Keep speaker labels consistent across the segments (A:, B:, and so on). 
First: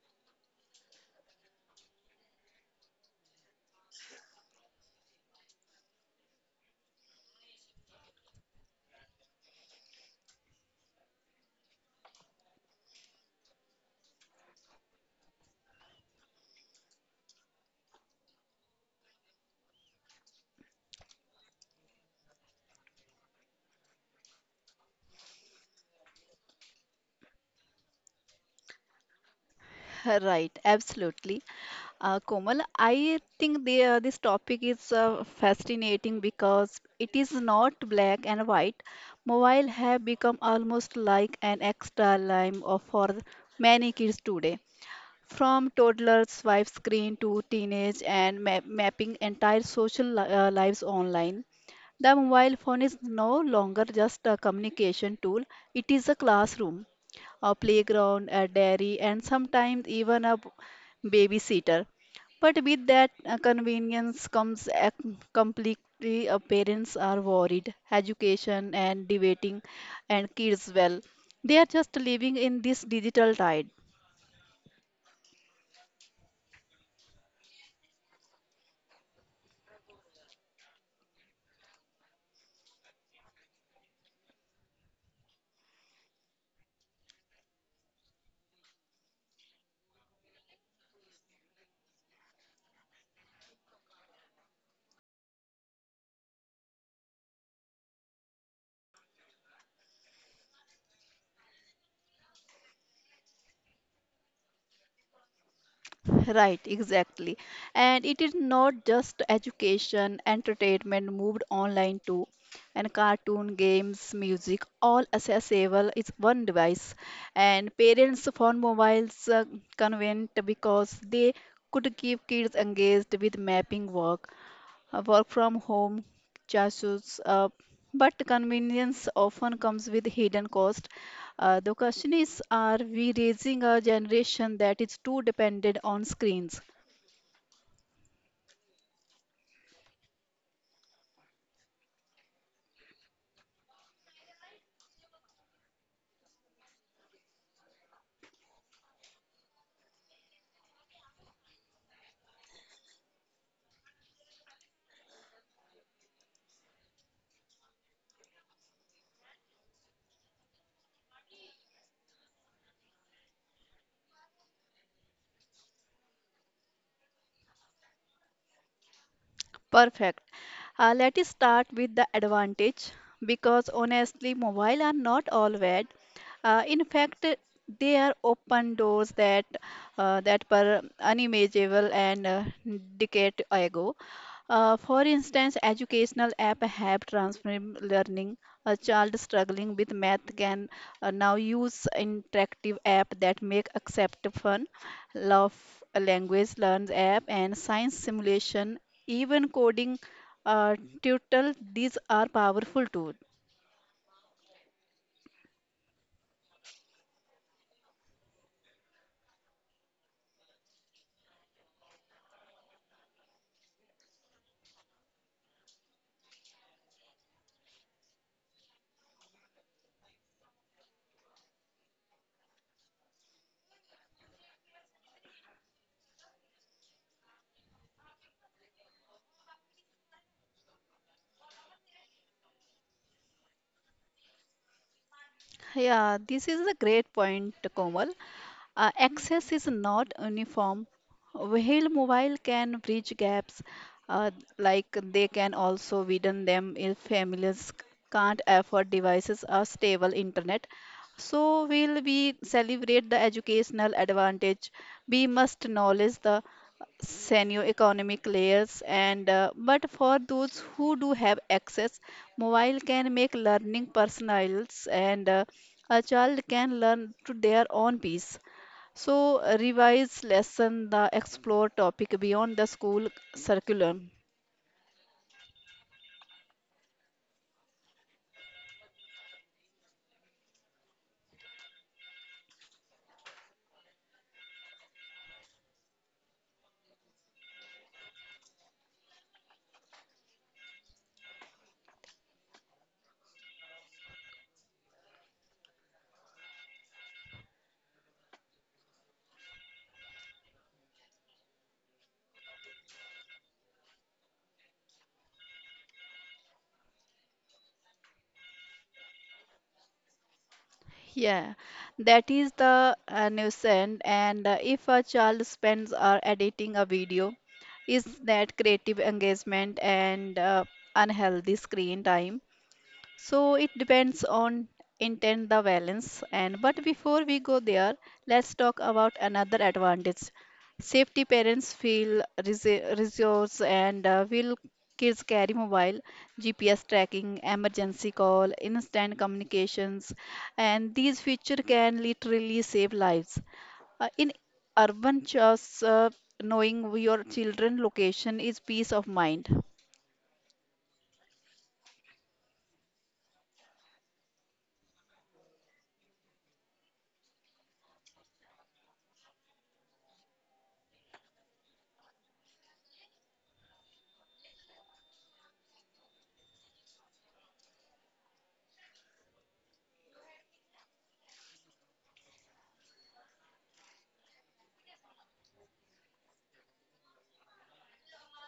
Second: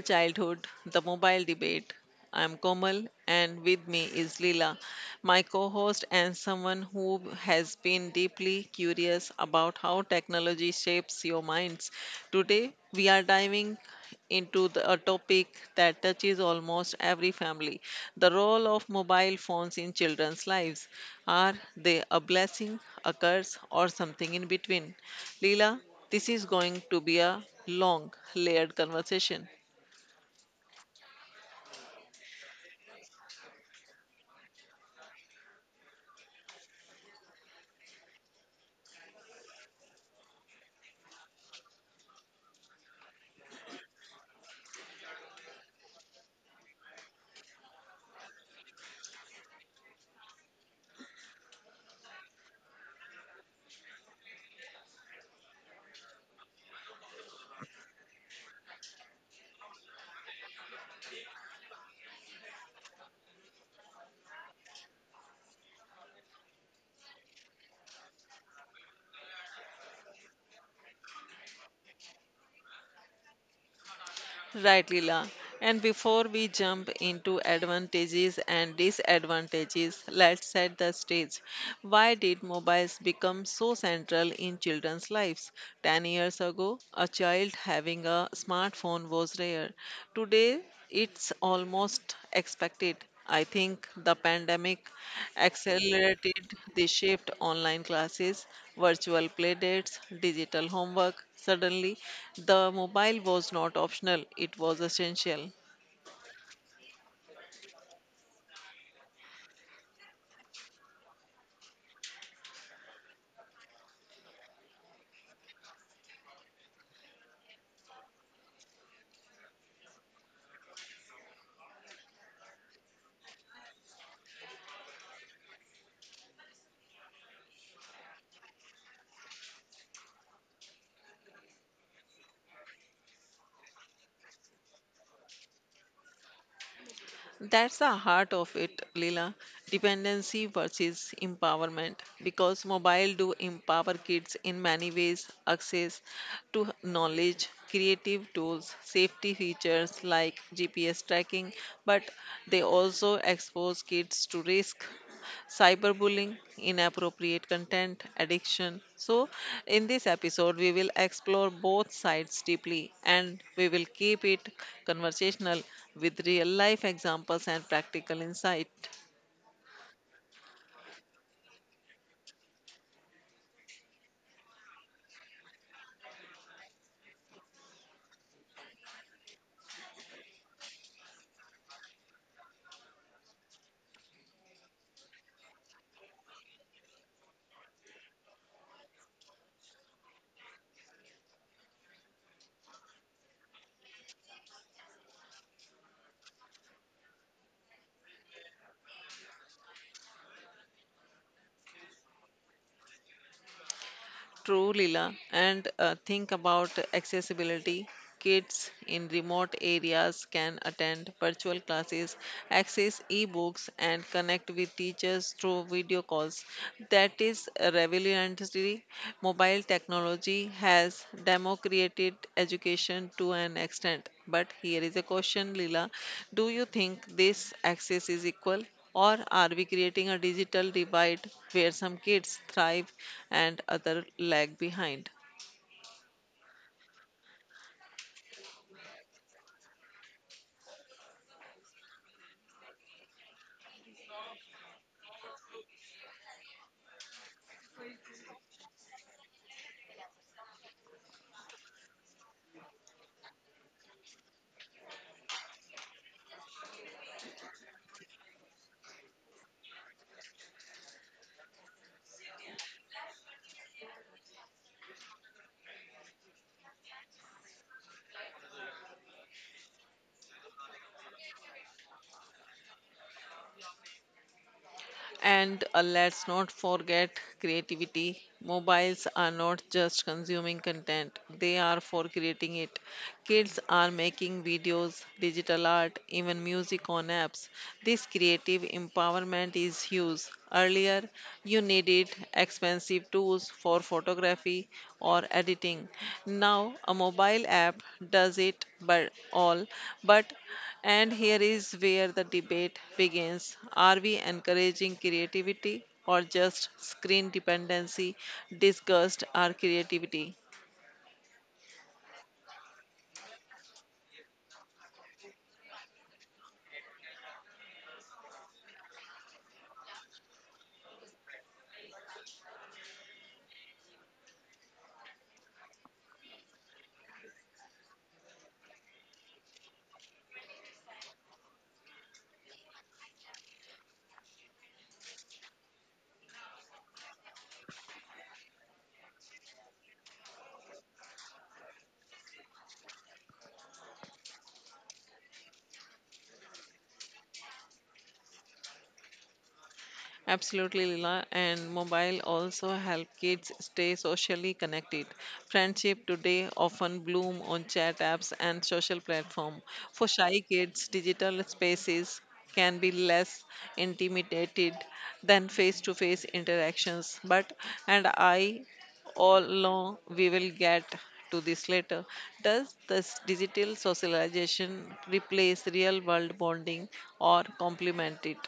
A: Childhood, the mobile debate. I'm Komal and with me is Leela, my co host and someone who has been deeply curious about how technology shapes your minds. Today, we are diving into a topic that touches almost every family, the role of mobile phones in children's lives. Are they a blessing, a curse, or something in between? Leela, this is going to be a long, layered conversation.
B: Right, absolutely. Komal, I think this topic is fascinating because it is not black and white. Mobile have become almost like an extra lime of for many kids today. From toddlers swipe screen to teenage and mapping entire social lives online. The mobile phone is no longer just a communication tool; it is a classroom a playground, a dairy, and sometimes even a babysitter. But with that convenience comes a completely parents are worried, education and debating, and kids well. They are just living in this digital tide.
A: Right, Leela. And before we jump into advantages and disadvantages, let's set the stage. Why did mobiles become so central in children's lives? 10 years ago, a child having a smartphone was rare. Today, it's almost expected. I think the pandemic accelerated the shift: online classes, virtual playdates, digital homework. Suddenly, the mobile was not optional, it was essential.
B: Right, exactly. And it is not just education, entertainment moved online too. And cartoon, games, music, all accessible is one device. And parents found mobiles convenient because they could keep kids engaged with mapping work work from home chassis, uh, but convenience often comes with hidden cost. The question is, are we raising a generation that is too dependent on screens?
A: That's the heart of it, Leela. Dependency versus empowerment. Because mobile do empower kids in many ways: access to knowledge, creative tools, safety features like GPS tracking. But they also expose kids to risk: cyberbullying, inappropriate content, addiction. So, in this episode, we will explore both sides deeply, and we will keep it conversational with real life examples and practical insight.
B: Perfect. Let us start with the advantage because honestly, mobile are not all bad. In fact, they are open doors that were unimaginable and decade ago. For instance, educational app have transformed learning. A child struggling with math can now use interactive app that make accept fun, love language learns app and science simulation even coding uh, tutorial these are powerful tools.
A: True, Leela. And think about accessibility. Kids in remote areas can attend virtual classes, access e-books, and connect with teachers through video calls. That is revolutionary. Mobile technology has democratized education to an extent. But here is a question, Leela. Do you think this access is equal? Or are we creating a digital divide where some kids thrive and other lag behind?
B: Yeah, this is a great point, Komal. Access is not uniform. While mobile can bridge gaps, uh, like they can also widen them if families can't afford devices or stable internet. So, will we celebrate the educational advantage? We must acknowledge the senior economic layers and but for those who do have access mobile can make learning personalized and a child can learn to their own pace. So revise lesson the explore topic beyond the school curriculum.
A: And let's not forget creativity. Mobiles are not just consuming content, they are for creating it. Kids are making videos, digital art, even music on apps. This creative empowerment is huge. Earlier, you needed expensive tools for photography or editing. Now, a mobile app does it but all. But, and here is where the debate begins, are we encouraging creativity or just screen dependency disguised our creativity?
B: Yeah, that is the nuisance. And if a child spends or editing a video, is that creative engagement and unhealthy screen time? So it depends on intent the balance and but before we go there let's talk about another advantage safety parents feel resource and will kids carry mobile gps tracking emergency call instant communications and these feature can literally save lives in urban church knowing your children location is peace of mind.
A: Absolutely, Lila. And mobile also help kids stay socially connected. Friendship today often bloom on chat apps and social platform. For shy kids, digital spaces can be less intimidated than face-to-face interactions. But, and I, all along we will get to this later. Does this digital socialization replace real world bonding or complement it?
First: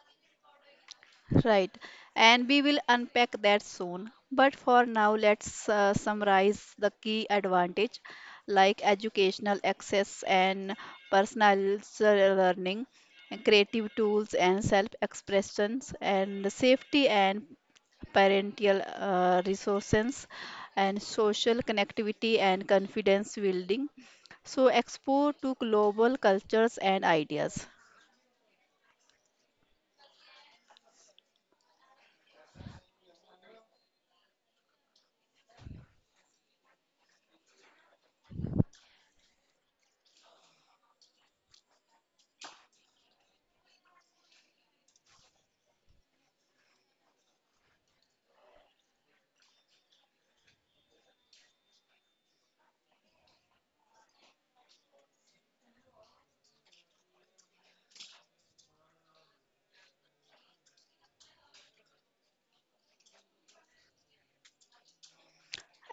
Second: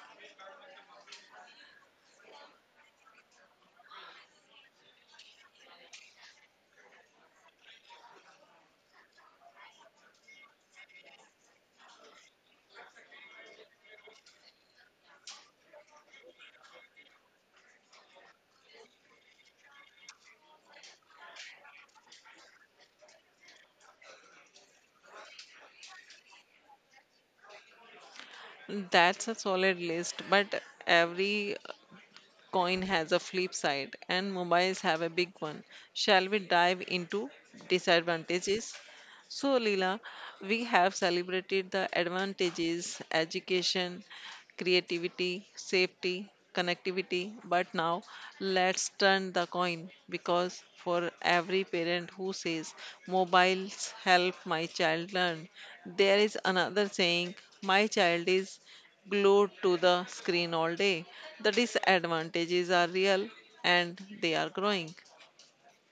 B: Right, and we will unpack that soon. But for now, let's summarize the key advantage like educational access and personalized learning, and creative tools and self-expressions, and safety and parental resources and social connectivity and confidence building so explore to global cultures and ideas.
A: That's a solid list, but every coin has a flip side, and mobiles have a big one. Shall we dive into disadvantages? So, Leela, we have celebrated the advantages: education, creativity, safety, connectivity, but now let's turn the coin, because for every parent who says mobiles help my child learn, there is another saying my child is glued to the screen all day. The disadvantages are real, and they are growing.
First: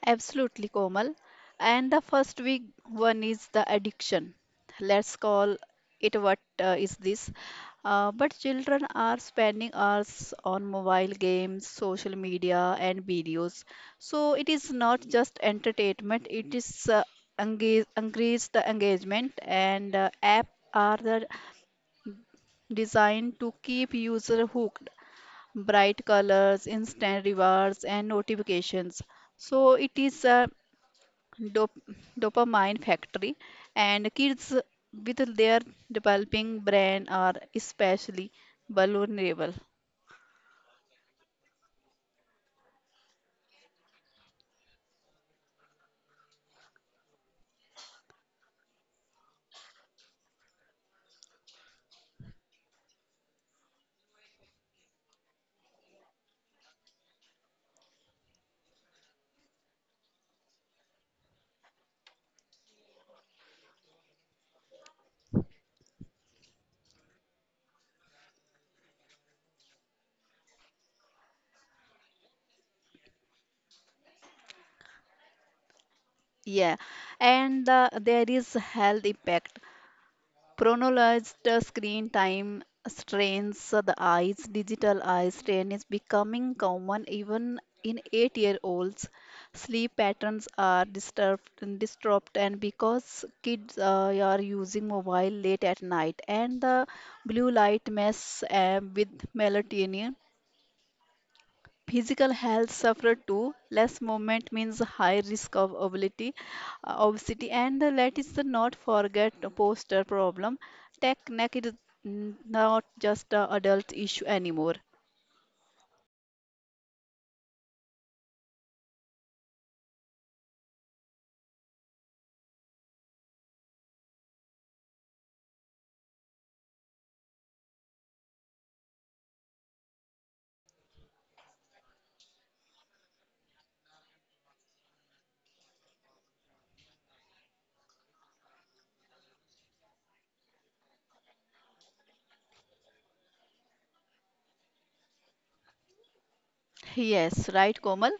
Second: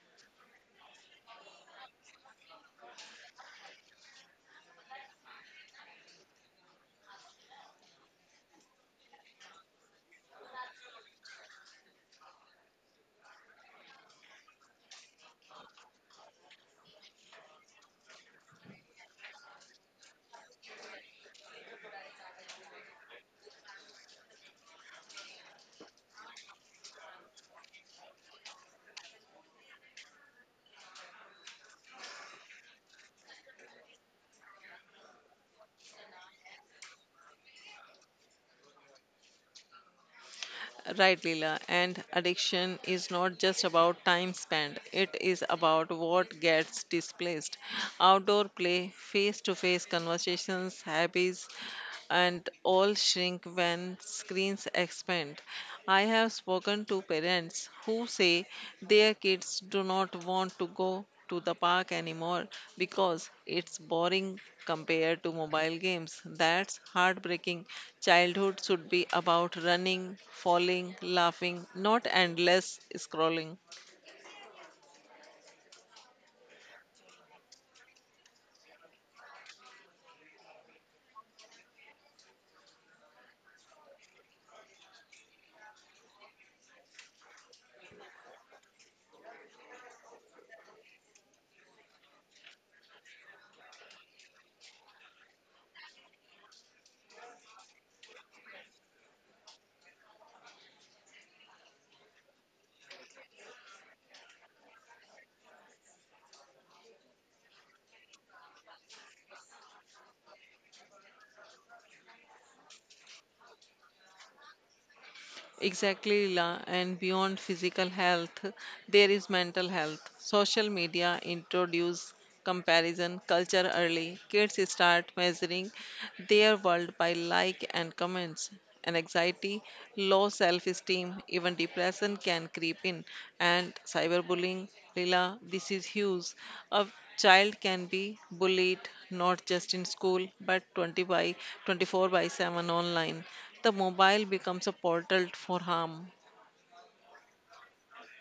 B: Absolutely, Komal. And the first big one is the addiction. Let's call it what is this. But children are spending hours on mobile games, social media, and videos. So it is not just entertainment, it is engage, increase the engagement, and app are the designed to keep user hooked. Bright colors, instant rewards, and notifications. So it is dopamine factory and kids with their developing brain are especially vulnerable.
A: Right, Leela. And addiction is not just about time spent, it is about what gets displaced. Outdoor play, face to face conversations, hobbies, and all shrink when screens expand. I have spoken to parents who say their kids do not want to go to the park anymore because it's boring compared to mobile games. That's heartbreaking. Childhood should be about running, falling, laughing, not endless scrolling.
B: Yeah, and there is health impact. Chronologized screen time strains so the eyes. Digital eye strain is becoming common even in 8-year-olds. Sleep patterns are disturbed and because kids are using mobile late at night and the blue light mess with melatonin physical health suffer too less movement means high risk of obesity and let us not forget the posture problem tech neck is not just a adult issue anymore.
A: Exactly, Leela. And beyond physical health, there is mental health. Social media introduce comparison culture early. Kids start measuring their world by like and comments. And anxiety, low self-esteem, even depression can creep in. And cyberbullying, Leela, this is huge. A child can be bullied not just in school but 20 by 24 by 7 online, the mobile becomes a portal for harm.
B: Yes, right, Komal.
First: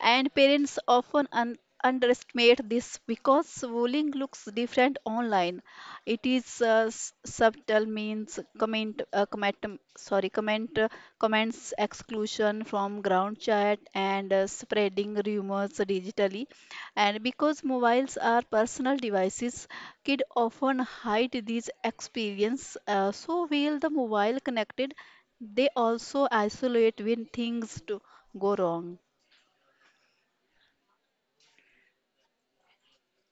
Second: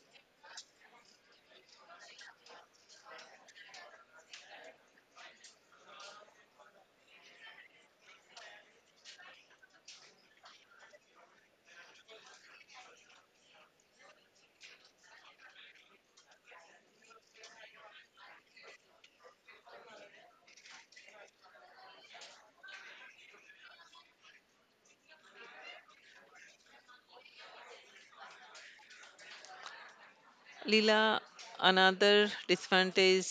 B: And parents often underestimate this because bullying looks different online. It is subtle, means sorry, comment, uh, comments exclusion from ground chat and spreading rumors digitally. And because mobiles are personal devices, kids often hide these experience. So while the mobile connected, they also isolate when things do go wrong.
A: Leela, another disadvantage,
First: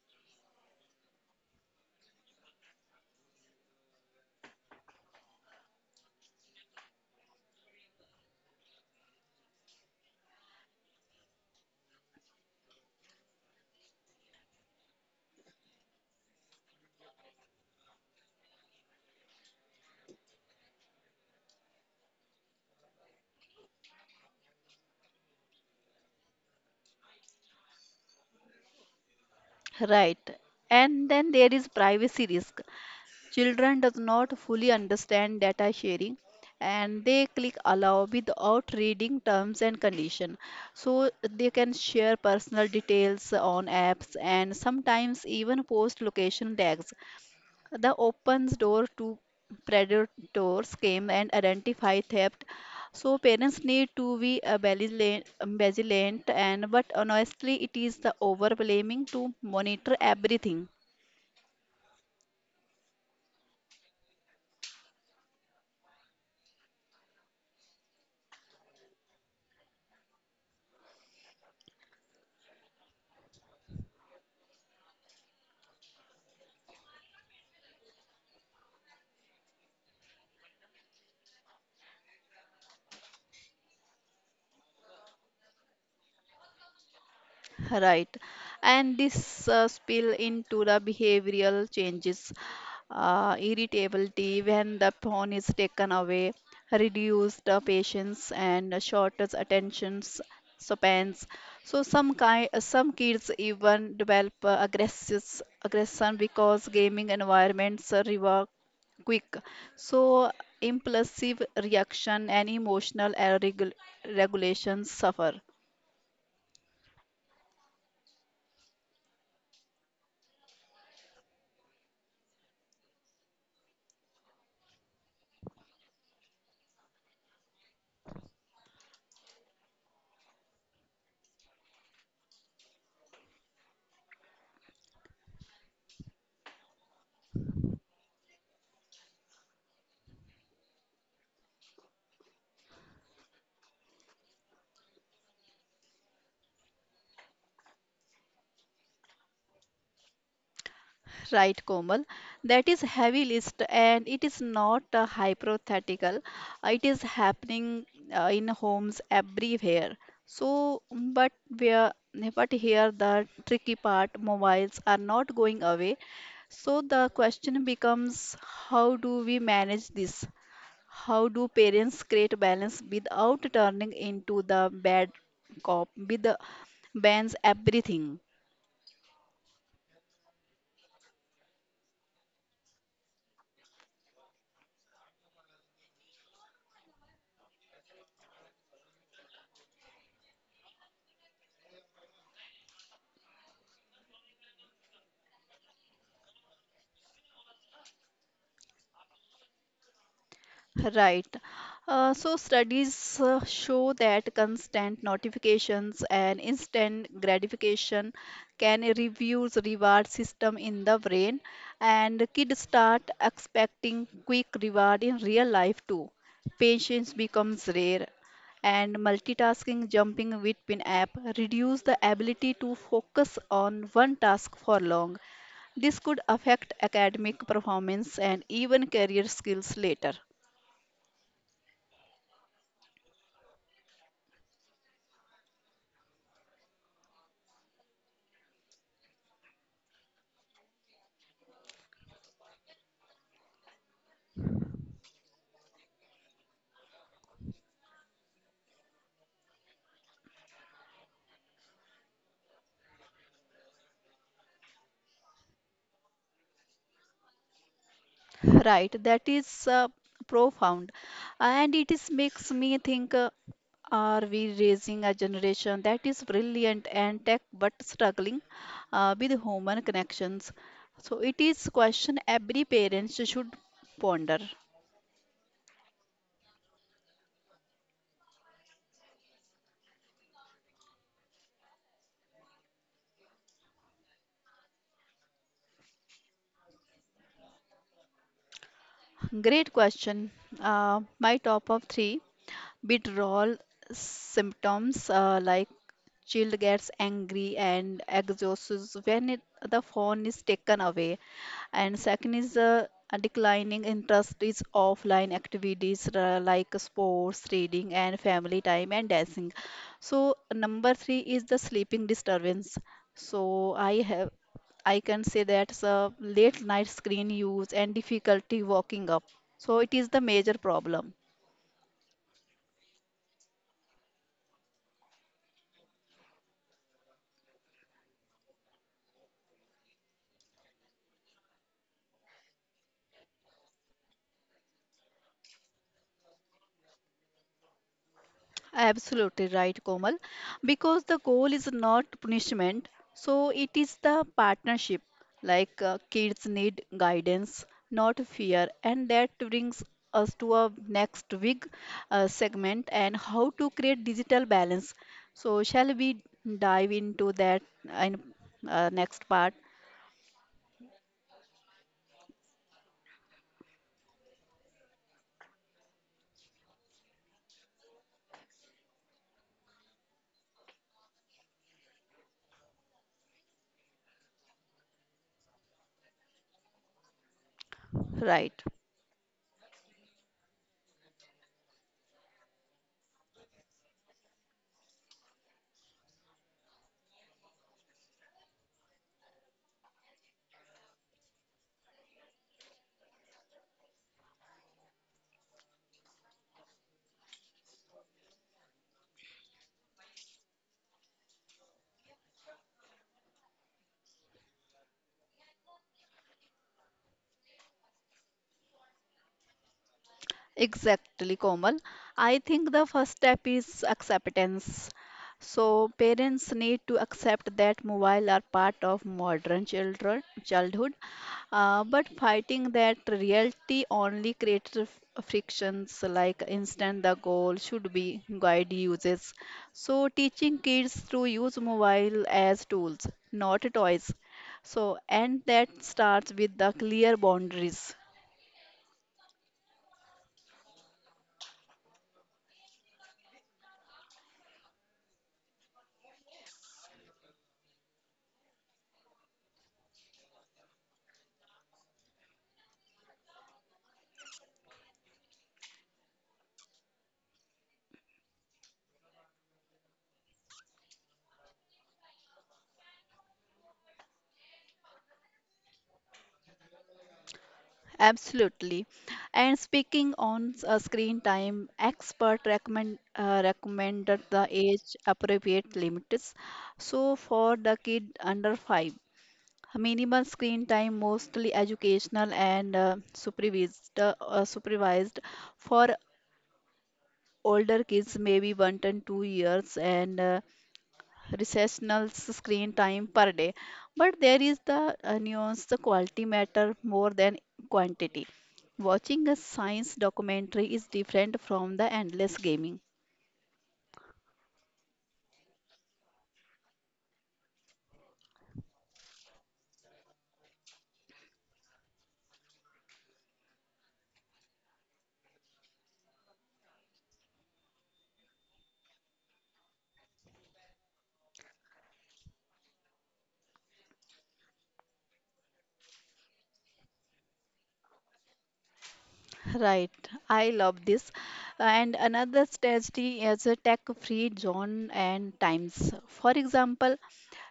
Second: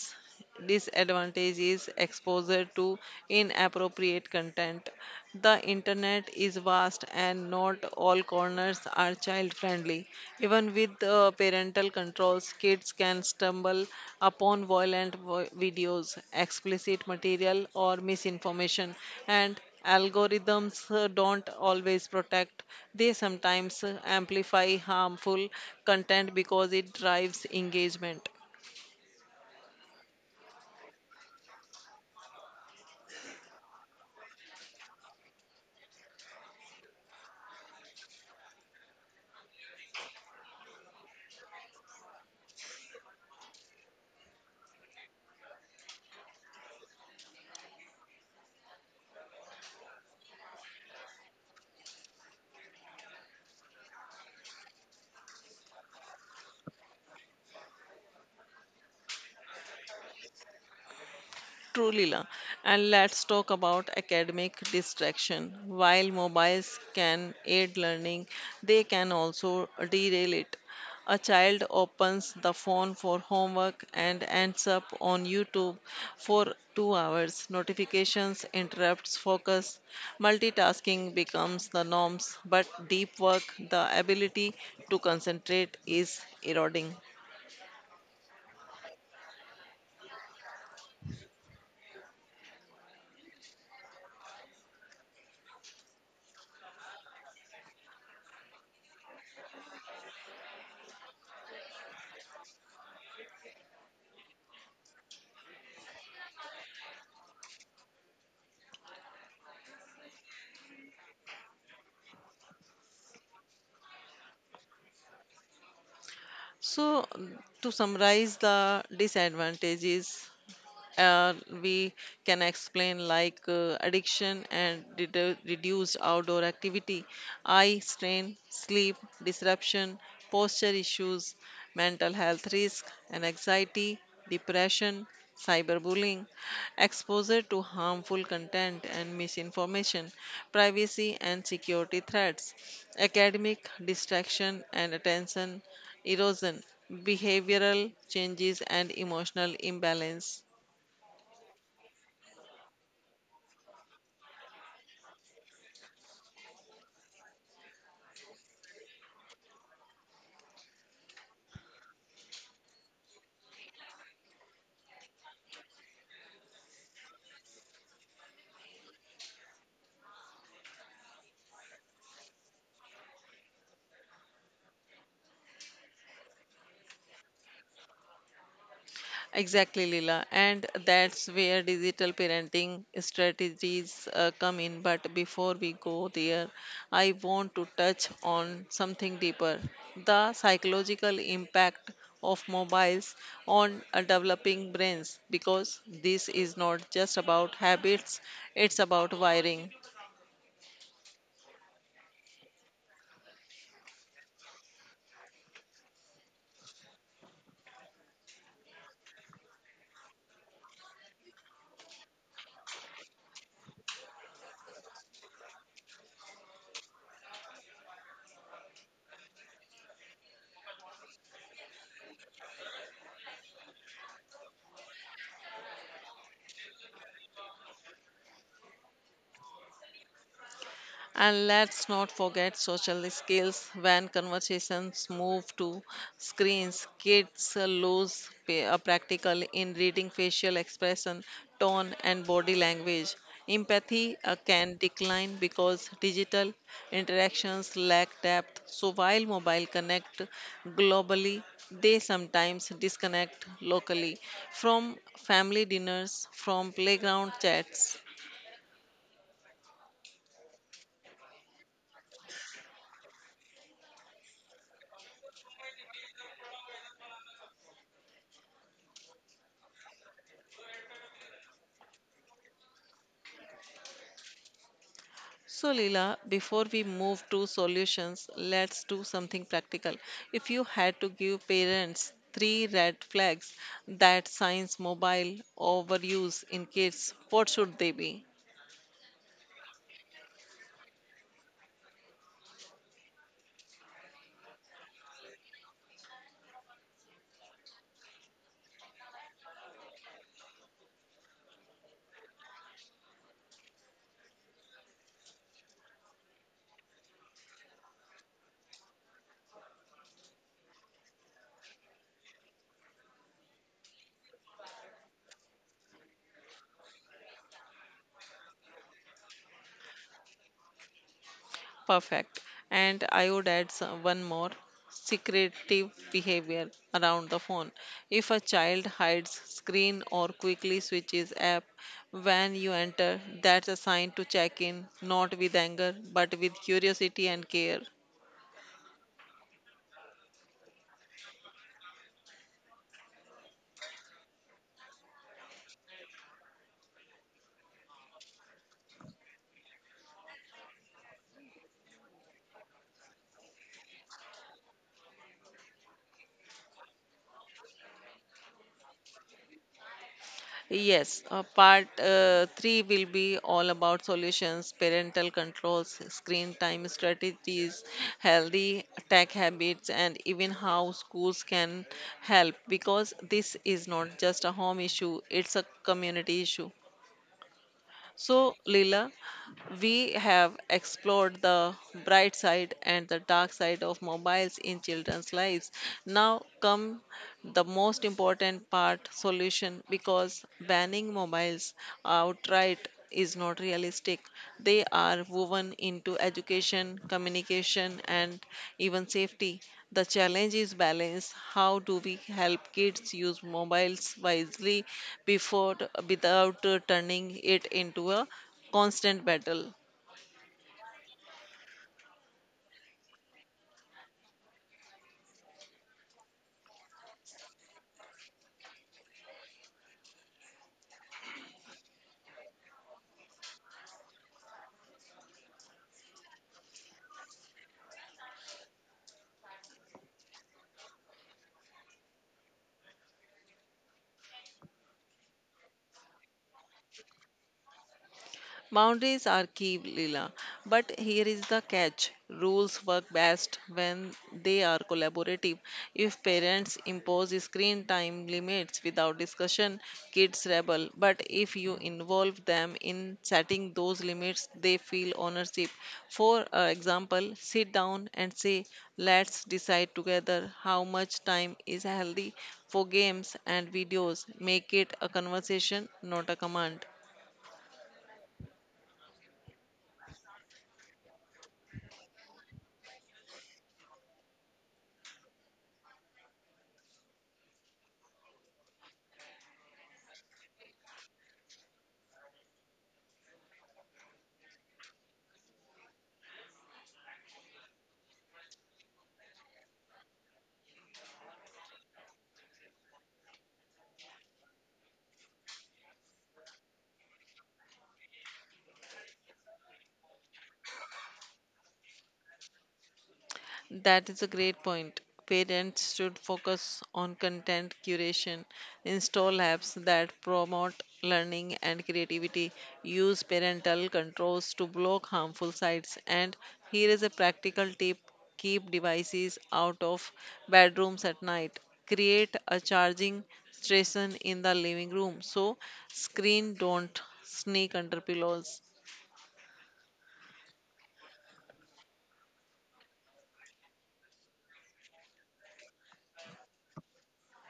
A: disadvantage is exposure to inappropriate content. The internet is vast and not all corners are child friendly. Even with parental controls, kids can stumble upon videos, explicit material, or misinformation, and algorithms don't always protect, they sometimes amplify harmful content because it drives engagement.
B: Right. And then there is privacy risk. Children does not fully understand data sharing and they click allow without reading terms and condition. So they can share personal details on apps and sometimes even post location tags. The opens door to predators came and identify theft. So parents need to be vigilant and but honestly it is the over blaming to monitor everything.
A: Truly, la. And let's talk about academic distraction. While mobiles can aid learning, they can also derail it. A child opens the phone for homework and ends up on YouTube for 2 hours. Notifications interrupts focus. Multitasking becomes the norms, but deep work, the ability to concentrate, is eroding.
B: Right. And this spill into the behavioral changes, irritability when the phone is taken away, reduced patience and shortest attentions spans. So some kids even develop aggressive aggression because gaming environments reward quick. So impulsive reaction and emotional regulations suffer.
A: So, to summarize the disadvantages, uh, we can explain like addiction and reduced outdoor activity, eye strain, sleep disruption, posture issues, mental health risk, and anxiety, depression, cyberbullying, exposure to harmful content and misinformation, privacy and security threats, academic distraction and attention erosion, behavioral changes, and emotional imbalance.
B: Right, Komal. That is heavy list, and it is not a hypothetical. It is happening in homes everywhere. So, but where, but here the tricky part, mobiles are not going away. So the question becomes, how do we manage this? How do parents create balance without turning into the bad cop with the bans everything?
A: Exactly, Leela. And that's where digital parenting strategies come in. But before we go there, I want to touch on something deeper, the psychological impact of mobiles on developing brains, because this is not just about habits, it's about wiring.
B: Right. So studies show that constant notifications and instant gratification can reduce reward system in the brain, and kids start expecting quick reward in real life too. Patience becomes rare, and multitasking, jumping between app reduce the ability to focus on one task for long. This could affect academic performance and even career skills later.
A: And let's not forget social skills when conversations move to screens. Kids practical in reading facial expression, tone, and body language. Empathy can decline because digital interactions lack depth. So while mobile connect globally, they sometimes disconnect locally from family dinners, from playground chats.
B: Right, that is profound and it is makes me think are we raising a generation that is brilliant and tech but struggling with human connections so it is question every parent should ponder.
A: So, Leela, before we move to solutions, let's do something practical. If you had to give parents three red flags that signs mobile overuse in kids, what should they be?
B: Great question. My top of three withdrawal symptoms like child gets angry and exhausts when the phone is taken away. And second is a declining interest is offline activities like sports, reading, and family time and dancing. So number three is the sleeping disturbance. So I have. I can say that's a late night screen use and difficulty waking up. So it is the major problem.
A: Perfect. And I would add one more: secretive behavior around the phone. If a child hides screen or quickly switches app when you enter, that's a sign to check in, not with anger, but with curiosity and care.
B: Absolutely right, Komal. Because the goal is not punishment, so it is the partnership. Like kids need guidance, not fear, and that brings us to our next big segment and how to create digital balance. So shall we dive into that in next part?
A: Yes, part three will be all about solutions: parental controls, screen time strategies, healthy tech habits, and even how schools can help, because this is not just a home issue, it's a community issue. So,
B: Right.
A: Leela, we have explored the bright side and the dark side of mobiles in children's lives. Now, come the most important part, solution, because banning mobiles outright is not realistic. They are woven into education, communication, and even safety. The challenge is balance. How do we help kids use mobiles wisely before, without turning it into a constant battle?
B: Exactly, Komal. I think the first step is acceptance. So parents need to accept that mobile are part of modern children childhood, but fighting that reality only creates frictions like instant the goal should be guide uses. So teaching kids to use mobile as tools, not toys. So and that starts with the clear boundaries.
A: Boundaries are key, Leela. But here is the catch: rules work best when they are collaborative. If parents impose screen time limits without discussion, kids rebel. But if you involve them in setting those limits, they feel ownership. For example, sit down and say, "Let's decide together how much time is healthy for games and videos." Make it a conversation, not a command.
B: Absolutely. And speaking on screen time, expert recommended the age appropriate limits. So for the kid under five, minimal screen time mostly educational and supervised for older kids maybe 1 to 2 years and recessional screen time per day. But there is the nuance, the quality matter more than quantity. Watching a science documentary is different from the endless gaming.
A: That is a great point. Parents should focus on content curation, install apps that promote learning and creativity, use parental controls to block harmful sites, and here is a practical tip: keep devices out of bedrooms at night. Create a charging station in the living room so screen don't sneak under pillows.
B: Right, I love this. And another strategy is a tech free zone and times. For example,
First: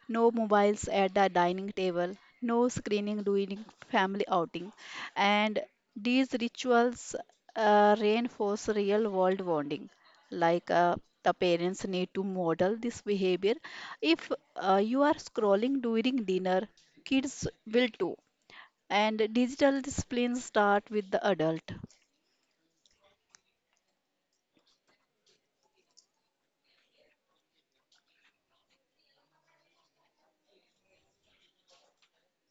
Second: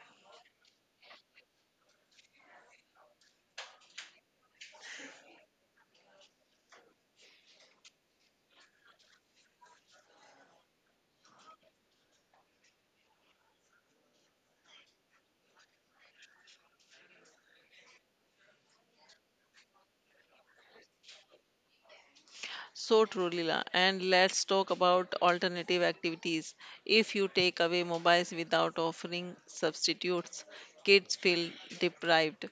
B: no mobiles at the dining table, no screening during family outing, and these rituals reinforce real world bonding. Like the parents need to model this behavior. If you are scrolling during dinner, kids will too. And digital disciplines start with the adult.
A: So true, Leela. And let's talk about alternative activities. If you take away mobiles without offering substitutes, kids feel deprived.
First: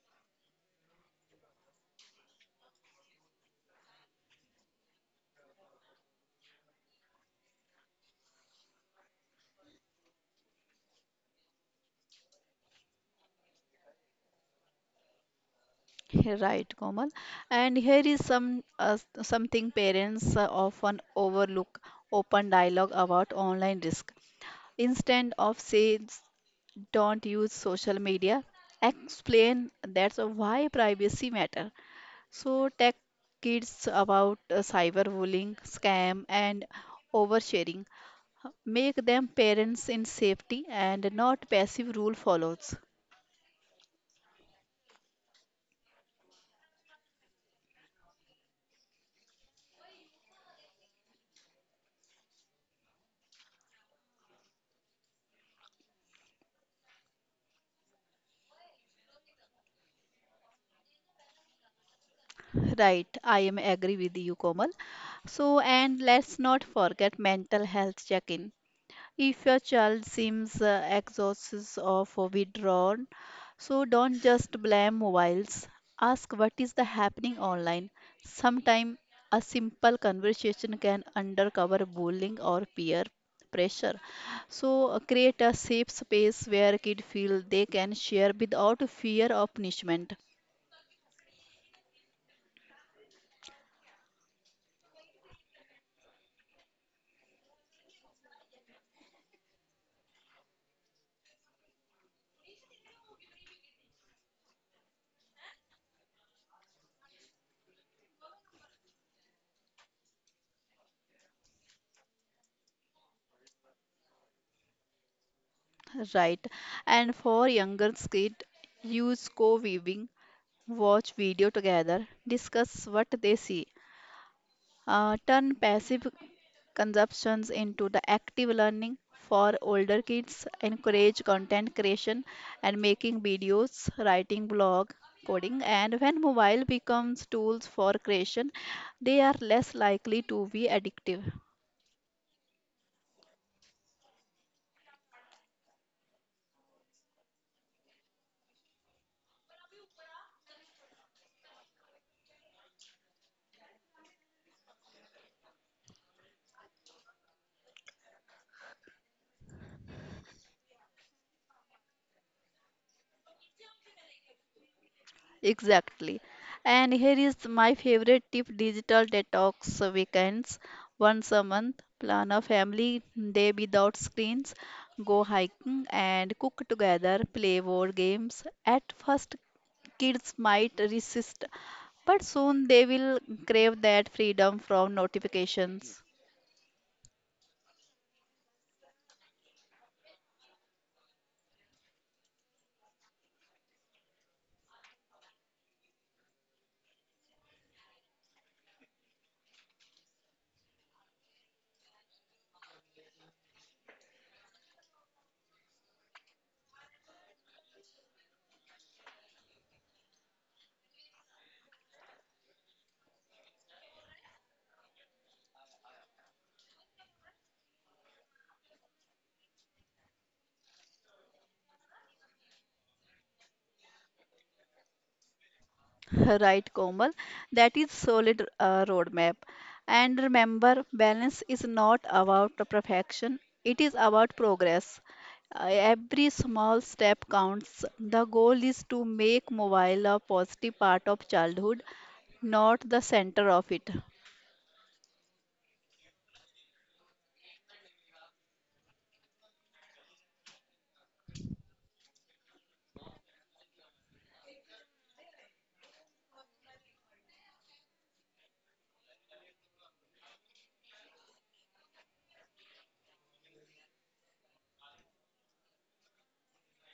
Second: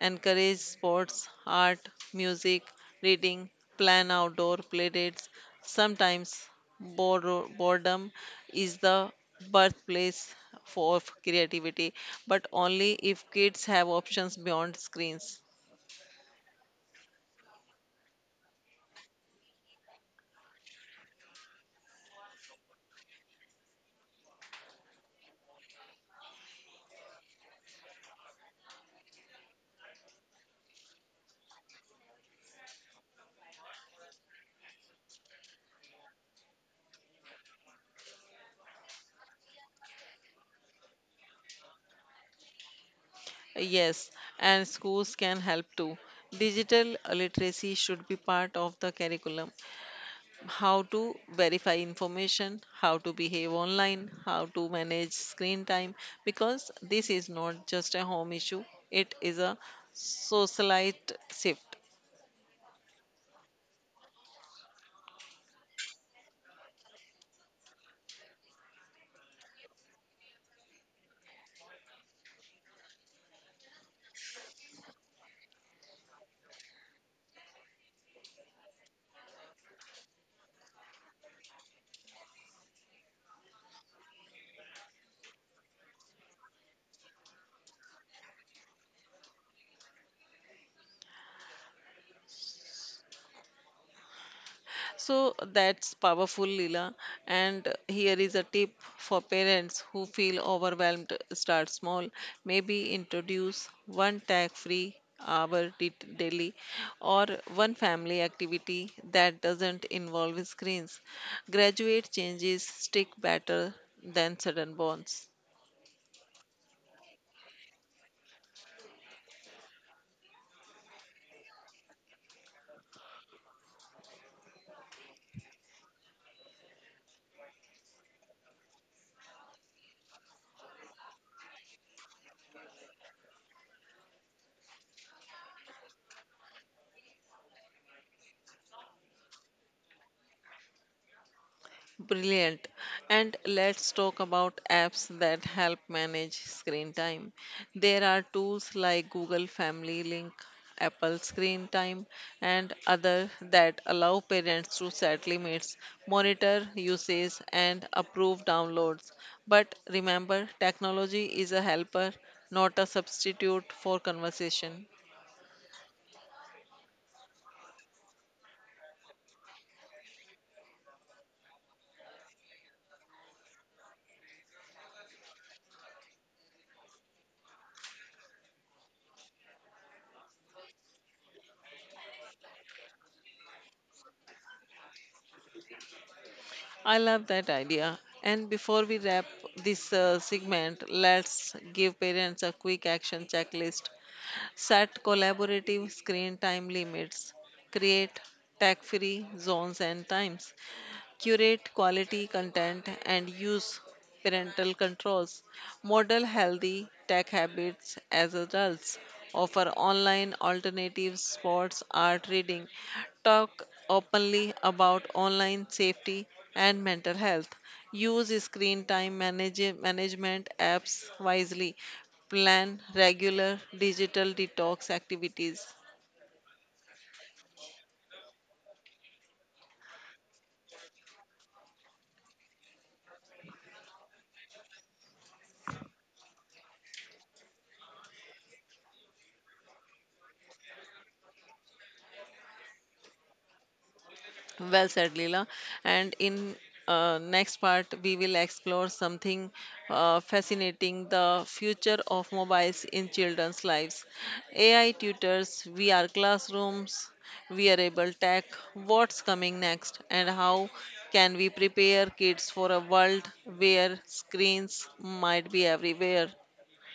A: Encourage sports, art, music, reading, plan outdoor play dates. Sometimes boredom is the birthplace for of creativity, but only if kids have options beyond screens.
B: Right, Komal. And here is some something parents often overlook: open dialogue about online risk. Instead of says don't use social media, explain that's why privacy matter. So tech kids about cyberbullying, scam and oversharing. Make them parents in safety and not passive rule follows.
A: Yes, and schools can help too. Digital literacy should be part of the curriculum: how to verify information, how to behave online, how to manage screen time, because this is not just a home issue, it is a socialite shift.
B: Right, I am agree with you, Komal. So and let's not forget mental health check-in. If your child seems exhausted or withdrawn, so don't just blame mobiles. Ask what is the happening online. Sometimes a simple conversation can uncover bullying or peer pressure. So create a safe space where kids feel they can share without fear of punishment.
A: So that's powerful, Leela. And here is a tip for parents who feel overwhelmed. Start small. Maybe introduce one tag free hour daily, or one family activity that doesn't involve screens. Graduate changes stick better than sudden bonds.
B: Right. And for younger kids, use co-viewing, watch video together, discuss what they see turn passive consumptions into the active learning for older kids, encourage content creation and making videos, writing blog, coding and when mobile becomes tools for creation, they are less likely to be addictive.
A: Brilliant. And let's talk about apps that help manage screen time. There are tools like Google Family Link, Apple Screen Time, and other that allow parents to set limits, monitor usage, and approve downloads. But remember, technology is a helper, not a substitute for conversation.
B: Exactly. And here is my favorite tip digital detox weekends. once a month, plan a family day without screens, go hiking and cook together, play board games. At first, kids might resist, but soon they will crave that freedom from notifications.
A: I love that idea. And before we wrap this segment, let's give parents a quick action checklist. Set collaborative screen time limits. Create tech free zones and times, curate quality content, and use parental controls. Model healthy tech habits as adults. Offer online alternatives: sports, art, reading. Talk openly about online safety and mental health. Use screen time management apps wisely. Plan regular digital detox activities.
B: Right, Komal. That is solid roadmap. And remember, balance is not about the perfection. It is about progress. Every small step counts. The goal is to make mobile a positive part of childhood, not the center of it.
A: Well said, Leela. And in next part, we will explore something fascinating: the future of mobiles in children's lives. AI tutors, VR classrooms, wearable tech. What's coming next, and how can we prepare kids for a world where screens might be everywhere?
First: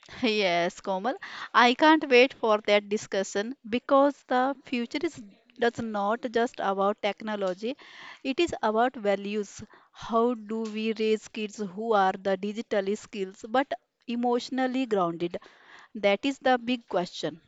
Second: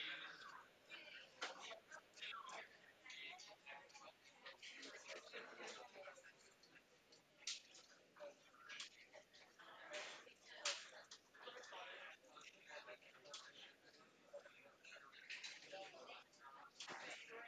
B: Yes, Komal. I can't wait for that discussion because the future is that's not just about technology. It is about values. How do we raise kids who are the digitally skills but emotionally grounded? That is the big question.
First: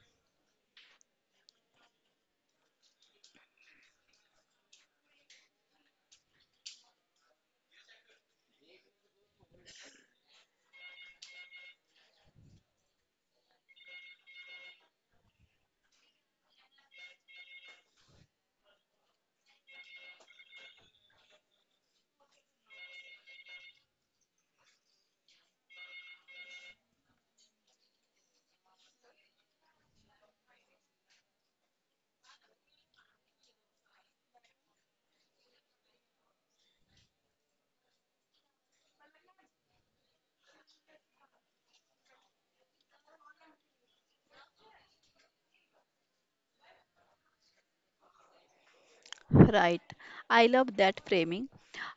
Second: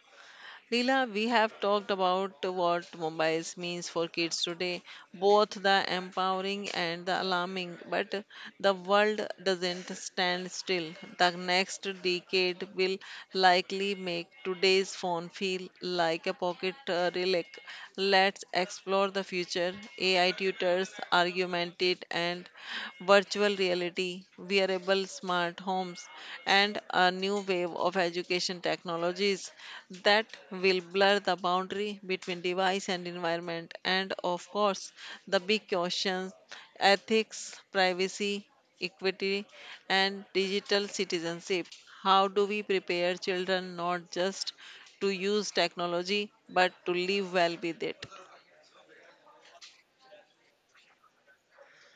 A: Leela, we have talked about what mobiles means for kids today, both the empowering and the alarming, but the world doesn't stand still. The next decade will likely make today's phone feel like a pocket relic. Let's explore the future: AI tutors, augmented and virtual reality, wearable smart homes, and a new wave of education technologies that will blur the boundary between device and environment. And of course, the big questions: ethics, privacy, equity, and digital citizenship. How do we prepare children not just to use technology but to live well with it?
B: Right. I love that framing.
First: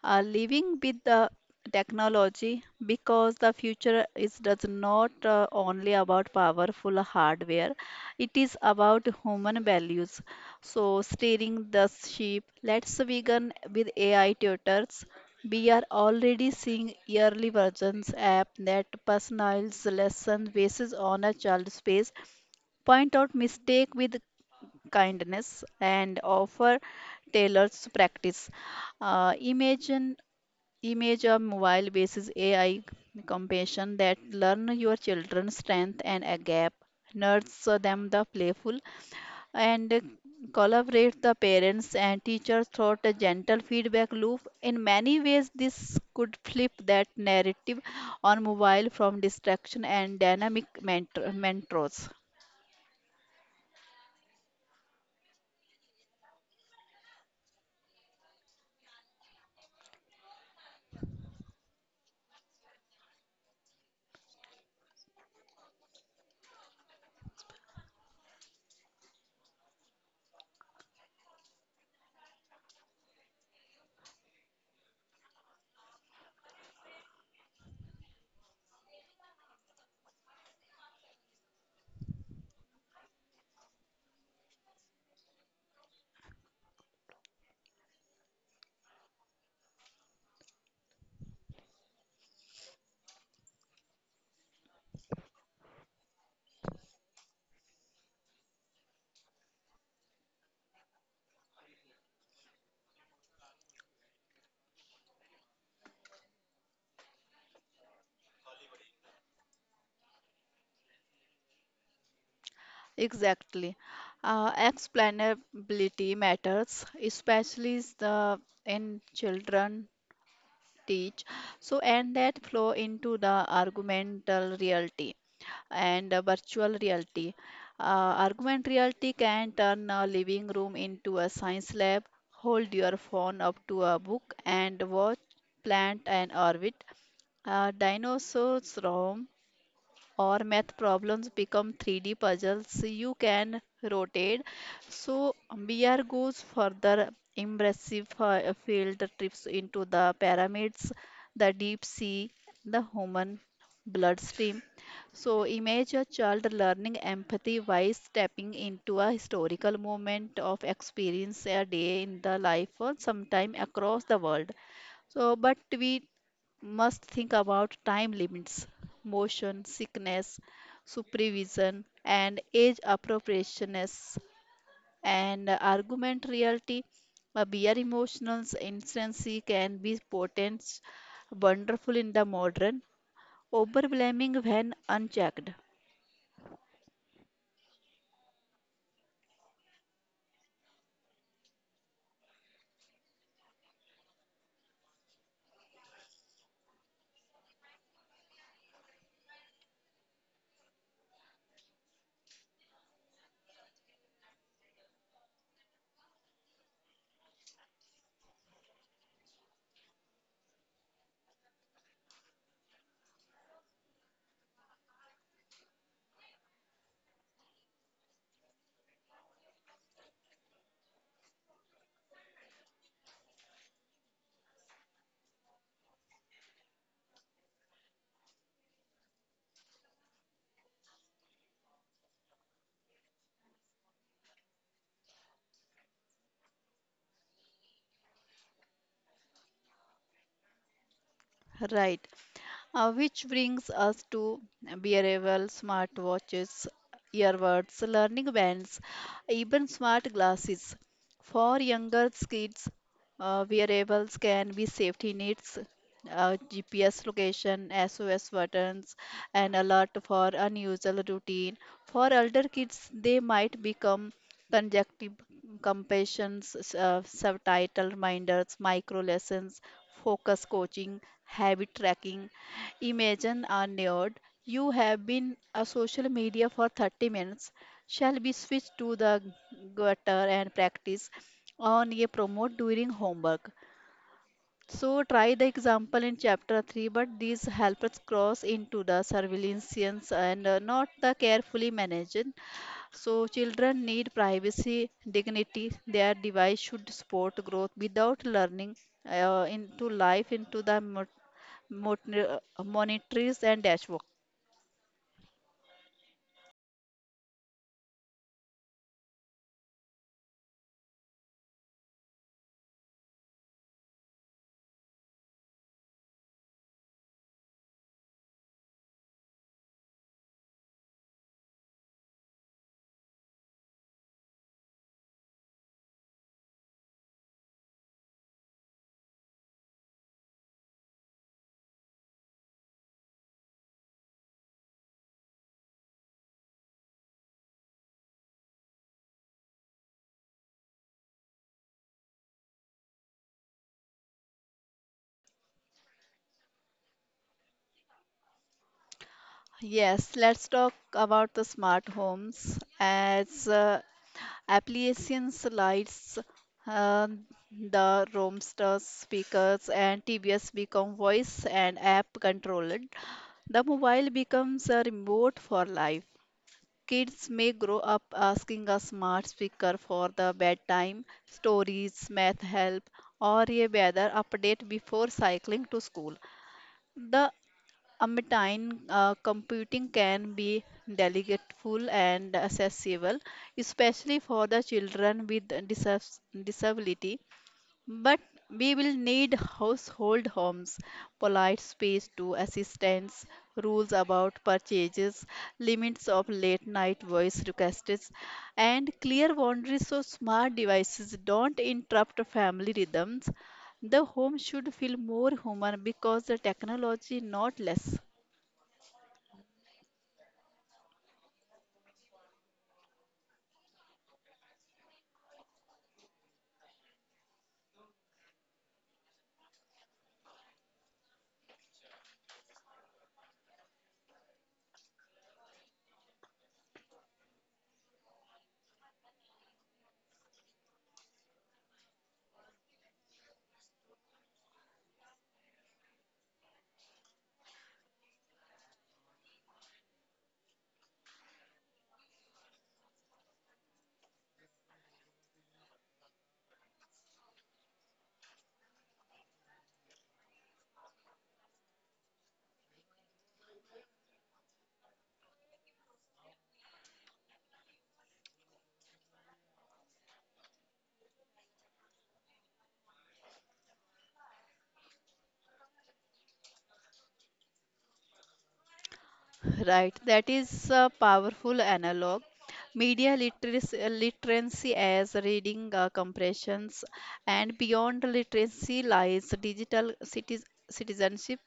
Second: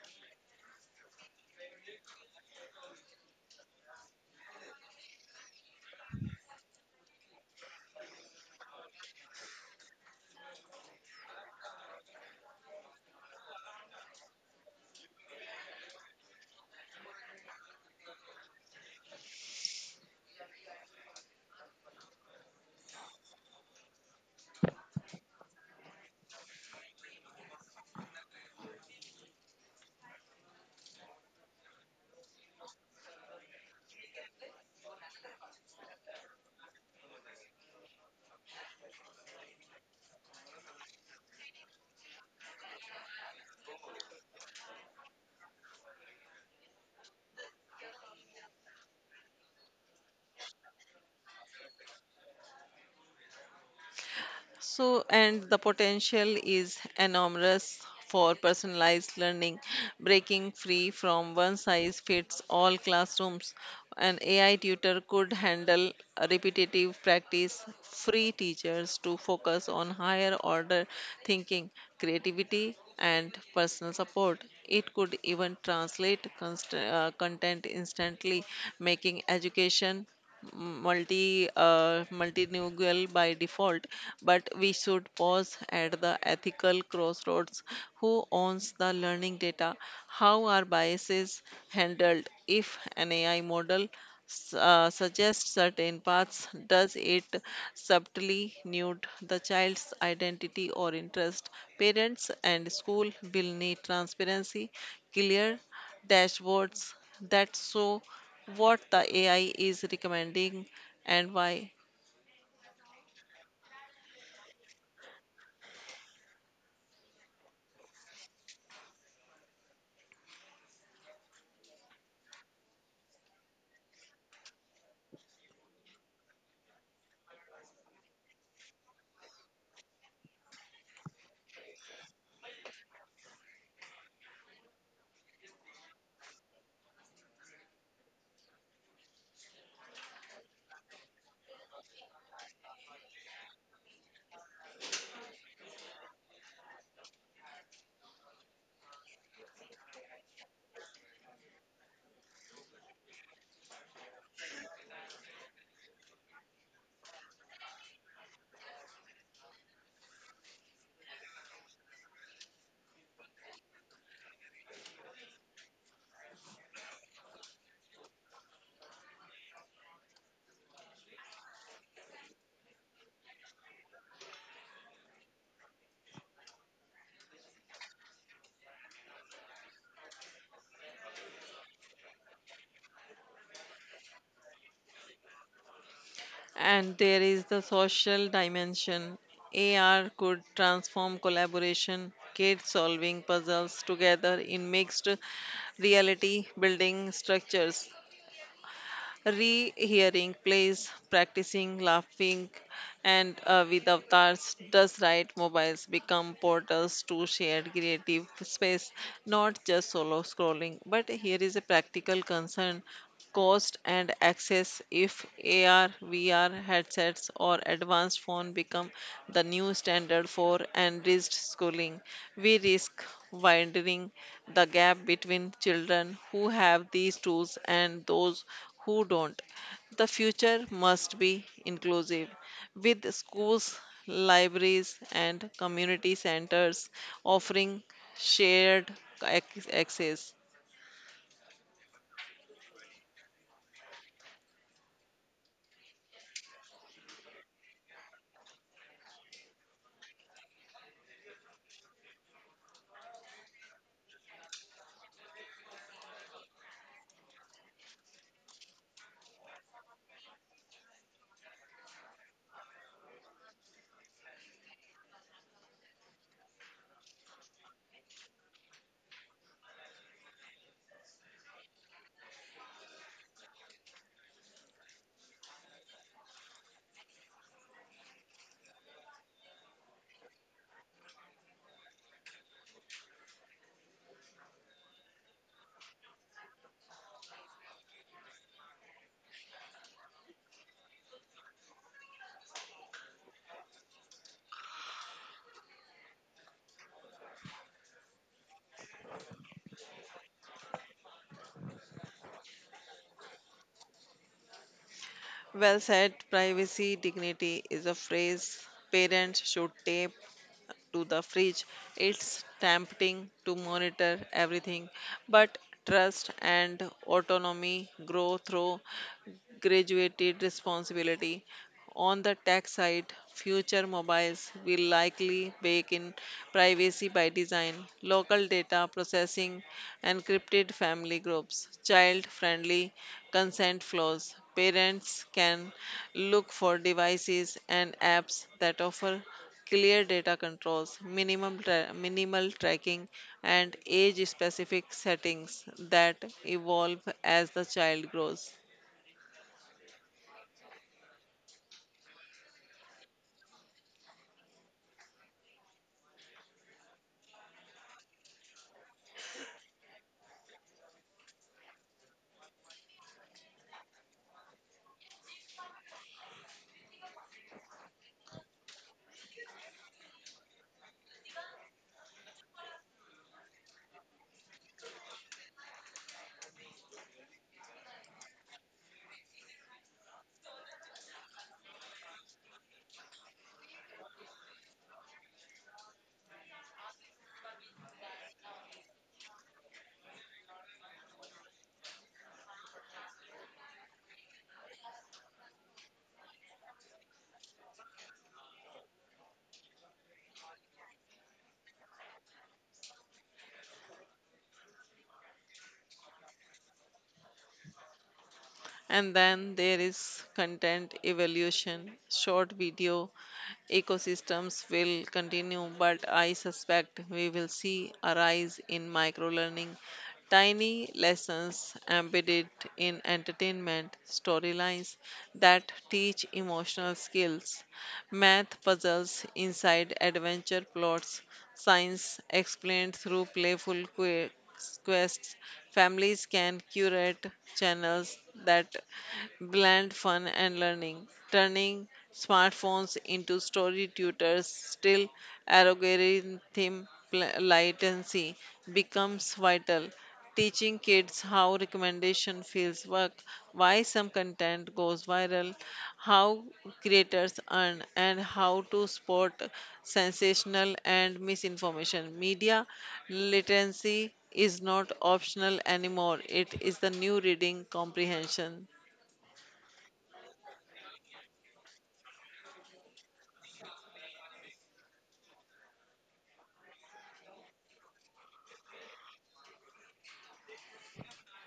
B: Living with the technology because the future is does not only about powerful hardware. It is about human values. So steering the ship. Let's begin with AI tutors. We are already seeing early versions app that personalize lesson basis on a child's pace, point out mistake with kindness and offer tailored practice. Imagine image a mobile basis AI compassion that learn your children's strength and a gap, nurse them the playful and collaborate the parents and teachers through a gentle feedback loop. In many ways, this could flip that narrative on mobile from distraction and dynamic mentors.
A: So, and the potential is enormous for personalized learning, breaking free from one size fits all classrooms. An AI tutor could handle repetitive practice, free teachers to focus on higher order thinking, creativity, and personal support. It could even translate content instantly, making education multilingual by default. But we should pause at the ethical crossroads. Who owns the learning data? How are biases handled? If an AI model suggests certain paths, does it subtly nude the child's identity or interest? Parents and school will need transparency, clear dashboards that show what the AI is recommending and why.
B: Exactly. Explainability matters, especially the in children teach. So, and that flow into the argumental reality and virtual reality. Argument reality can turn a living room into a science lab, hold your phone up to a book, and watch plant and orbit. Dinosaurs roam, or math problems become 3D puzzles you can rotate. So BR goes further impressive field trips into the pyramids, the deep sea, the human bloodstream. So image a child learning empathy by stepping into a historical moment of experience a day in the life or sometime across the world. So but we must think about time limits, motion sickness, supervision, and age appropriateness and argument reality. A beer emotional instancy can be potent, wonderful in the modern, overwhelming when unchecked.
A: And there is the social dimension. AR could transform collaboration, kids solving puzzles together in mixed reality, building structures, rehearing plays, practicing, laughing, and with avatars. Does right mobiles become portals to shared creative space, not just solo scrolling? But here is a practical concern: cost and access. If AR, VR headsets or advanced phone become the new standard for enriched schooling, we risk widening the gap between children who have these tools and those who don't. The future must be inclusive, with schools, libraries and community centers offering shared access.
B: Right. Which brings us to wearable smartwatches, earbuds, learning bands, even smart glasses. For younger kids, wearables can be safety needs, GPS location, SOS buttons, and alert for unusual routine. For older kids, they might become conjunctive compassions, subtitle reminders, micro lessons, focus coaching, habit tracking. Imagine are neared. You have been a social media for 30 minutes. Shall we switch to the gutter and practice on a promote during homework? So try the example in chapter 3, but these helpers cross into the surveillance and not the carefully managed. So children need privacy, dignity. Their device should support growth without learning into life, into the monitors and dashboard.
A: Well said, privacy dignity is a phrase parents should tape to the fridge. It's tempting to monitor everything, but trust and autonomy grow through graduated responsibility. On the tech side, future mobiles will likely bake in privacy by design, local data processing, encrypted family groups, child friendly consent flows. Parents can look for devices and apps that offer clear data controls, minimal tracking, and age-specific settings that evolve as the child grows.
B: Yes, let's talk about the smart homes as applications, lights, uh, the roamsters, speakers, and TBS become voice and app controlled. The mobile becomes a remote for life. Kids may grow up asking a smart speaker for the bedtime, stories, math help, or a weather update before cycling to school. The Amityville computing can be delegateful and accessible, especially for the children with disability. But we will need household homes, polite space to assistance, rules about purchases, limits of late night voice requests, and clear boundaries so smart devices don't interrupt family rhythms. The home should feel more human because the technology not less.
A: And then there is content evolution. Short video ecosystems will continue, but I suspect we will see a rise in micro learning, tiny lessons embedded in entertainment storylines that teach emotional skills, math puzzles inside adventure plots, science explained through playful quests. Families can curate channels that blend fun and learning, turning smartphones into story tutors. Still, algorithm latency becomes vital. Teaching kids how recommendation fields work, why some content goes viral, how creators earn, and how to spot sensational and misinformation. Media literacy is not optional anymore, it is the new reading comprehension.
B: Right, that is a powerful analog. Media literacy, literacy as reading compressions, and beyond literacy lies digital citizenship.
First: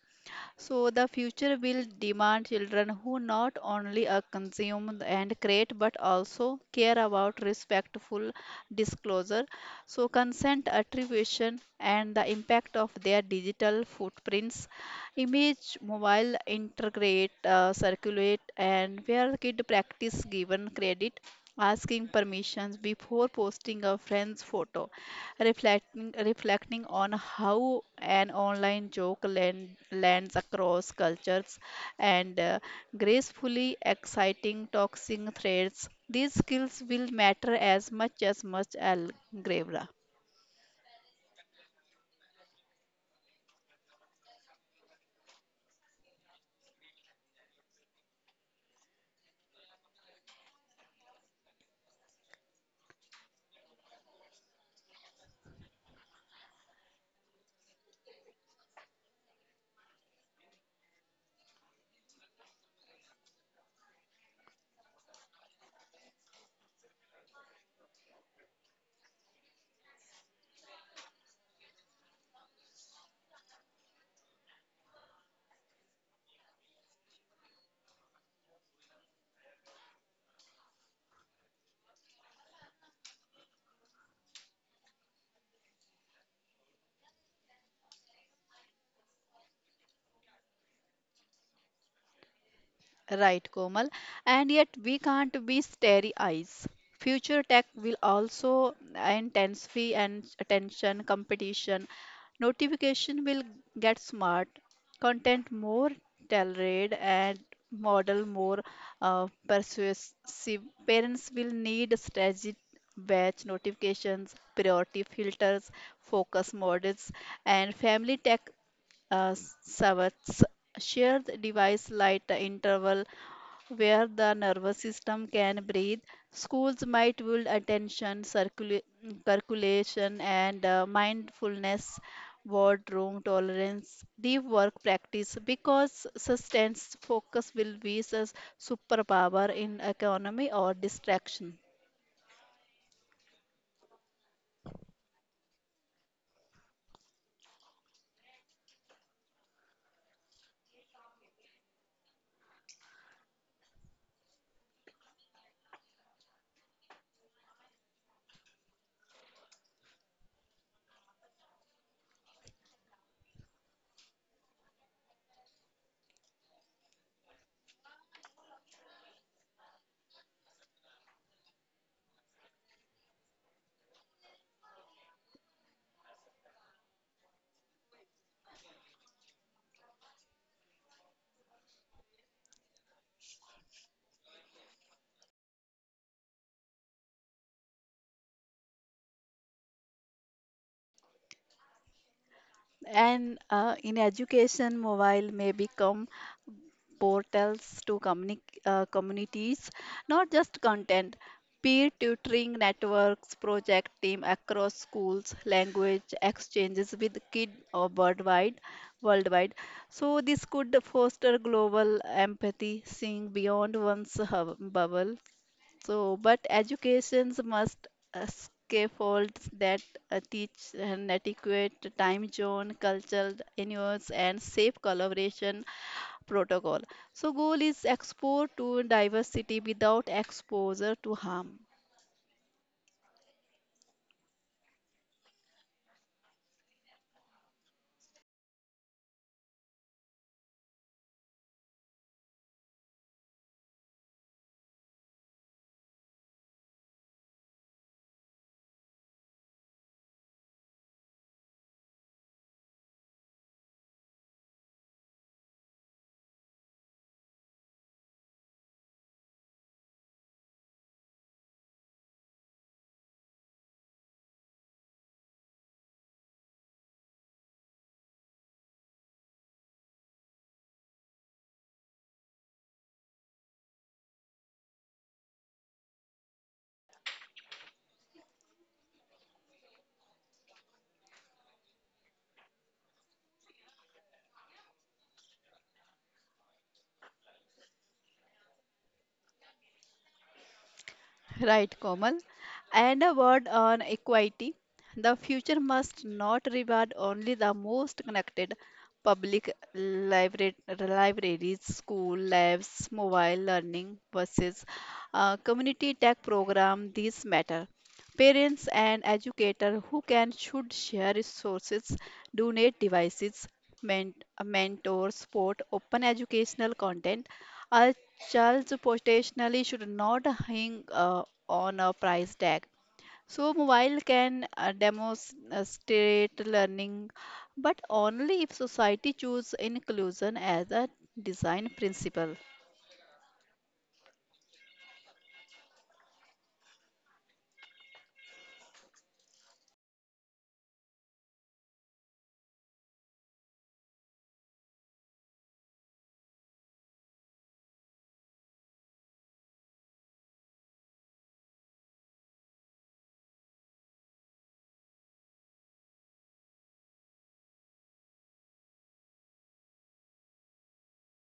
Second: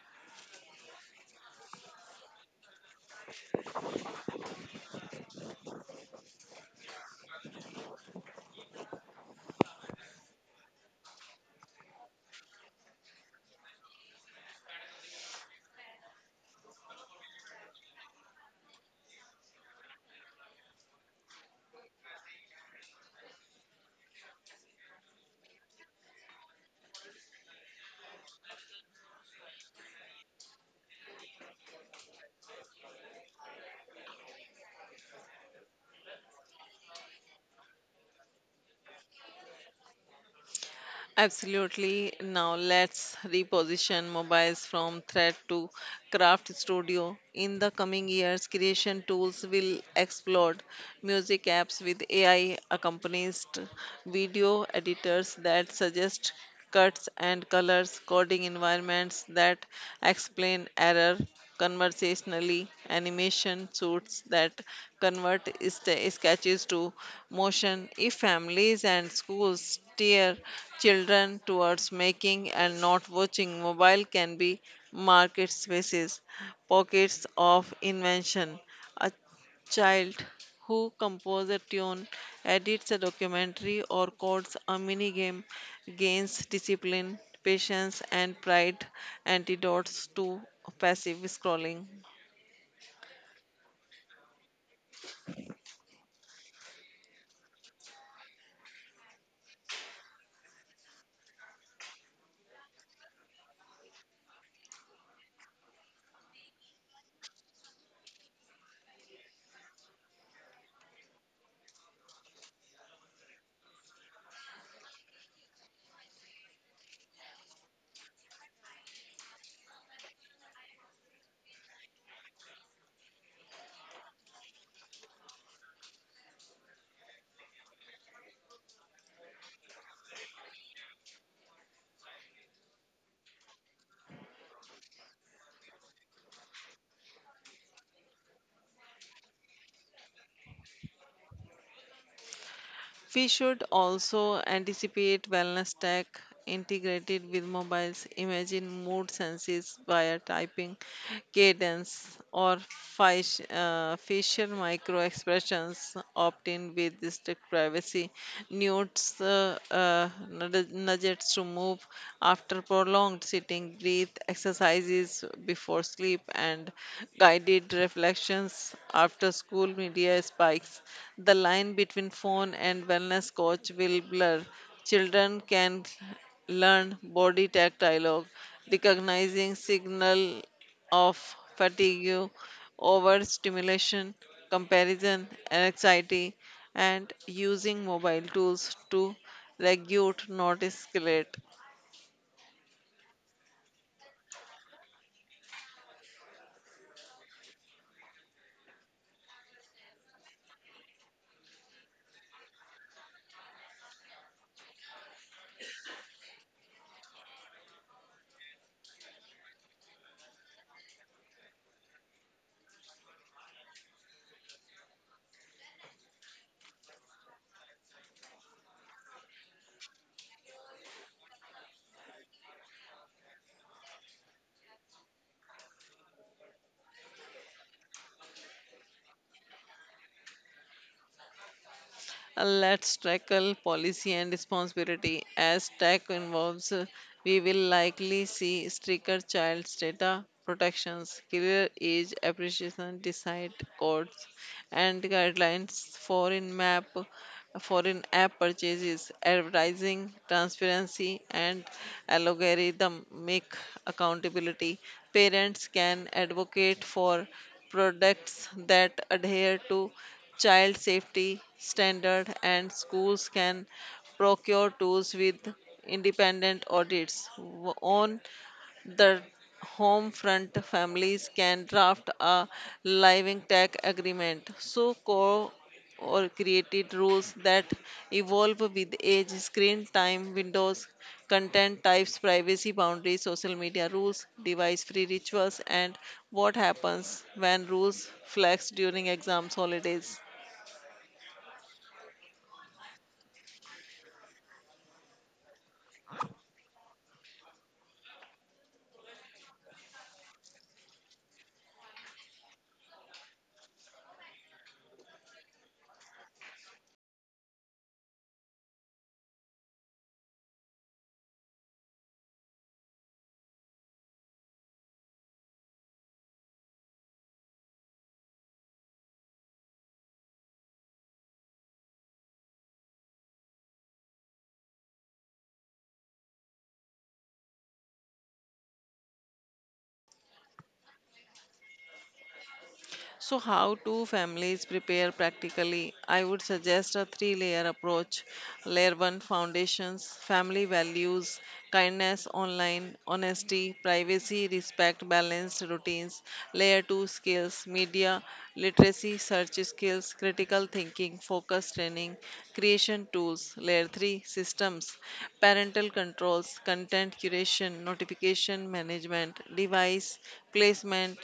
B: So the future will demand children who not only consume and create but also care about respectful disclosure. So consent attribution and the impact of their digital footprints, image, mobile, integrate, circulate, and where kid practice given credit asking permissions before posting a friend's photo, reflecting on how an online joke lands across cultures, and gracefully exciting toxic threads. These skills will matter as much as algebra.
A: Absolutely. Now let's reposition mobiles from threat to craft studio. In the coming years, creation tools will explode. Music apps with AI accompanies, video editors that suggest cuts and colors, coding environments that explain error conversationally, animation suits that convert sketches to motion. If families and schools steer children towards making and not watching, mobile can be market spaces, pockets of invention. A child who composes a tune, edits a documentary, or codes a mini game gains discipline, patience, and pride, antidotes to passive scrolling.
B: Right, Komal. And yet we can't be starry eyes. Future tech will also intensify and attention competition. Notification will get smart, content more tailored and model more persuasive. Parents will need strategic batch notifications, priority filters, focus models, and family tech uh, servers. Shared device light interval where the nervous system can breathe. Schools might build attention, circulation, and mindfulness, boardroom tolerance, deep work practice because sustained focus will be a superpower in economy or distraction.
A: We should also anticipate wellness tech integrated with mobiles. Imagine mood senses via typing, cadence, or facial micro expressions. Opt in with district privacy. Nudes, uh, uh, Nudges to move after prolonged sitting, breathe, exercise exercises before sleep, and guided reflections after school media spikes. The line between phone and wellness coach will blur. Children can learn body tactile, recognizing signal of fatigue, overstimulation, comparison, and anxiety, and using mobile tools to regulate, not escalate.
B: And in education, mobile may become portals to communities, not just content. Peer tutoring networks, project team across schools, language exchanges with kid or worldwide, worldwide. So this could foster global empathy, seeing beyond one's bubble. So, but educations must scaffolds that teach an adequate time zone, cultural nuance, and safe collaboration protocol. So, goal is exposure to diversity without exposure to harm.
A: Let's tackle policy and responsibility. As tech involves, we will likely see stricter child's data protections, clear age appreciation decide codes, and guidelines for in map foreign app purchases, advertising, transparency, and algorithmic accountability. Parents can advocate for products that adhere to child safety standard and schools can procure tools with independent audits. On the home front, families can draft a living tech agreement. So co or created rules that evolve with age, screen time, windows, content types, privacy boundaries, social media rules, device free rituals, and what happens when rules flex during exams, holidays.
B: Right, Komal. And a word on equity. The future must not reward only the most connected public libraries, school labs, mobile learning buses, community tech program. These matter. Parents and educators who can should share resources, donate devices, mentor, support open educational content Charles potentially should not hang on a price tag. So mobile can demonstrate learning, but only if society choose inclusion as a design principle.
A: So, how do families prepare practically? I would suggest a three layer approach. Layer one, foundations: family values, kindness online, honesty, privacy, respect, balanced routines. Layer two, skills: media, literacy, search skills, critical thinking, focus training, creation tools. Layer three, systems: parental controls, content curation, notification management, device placement,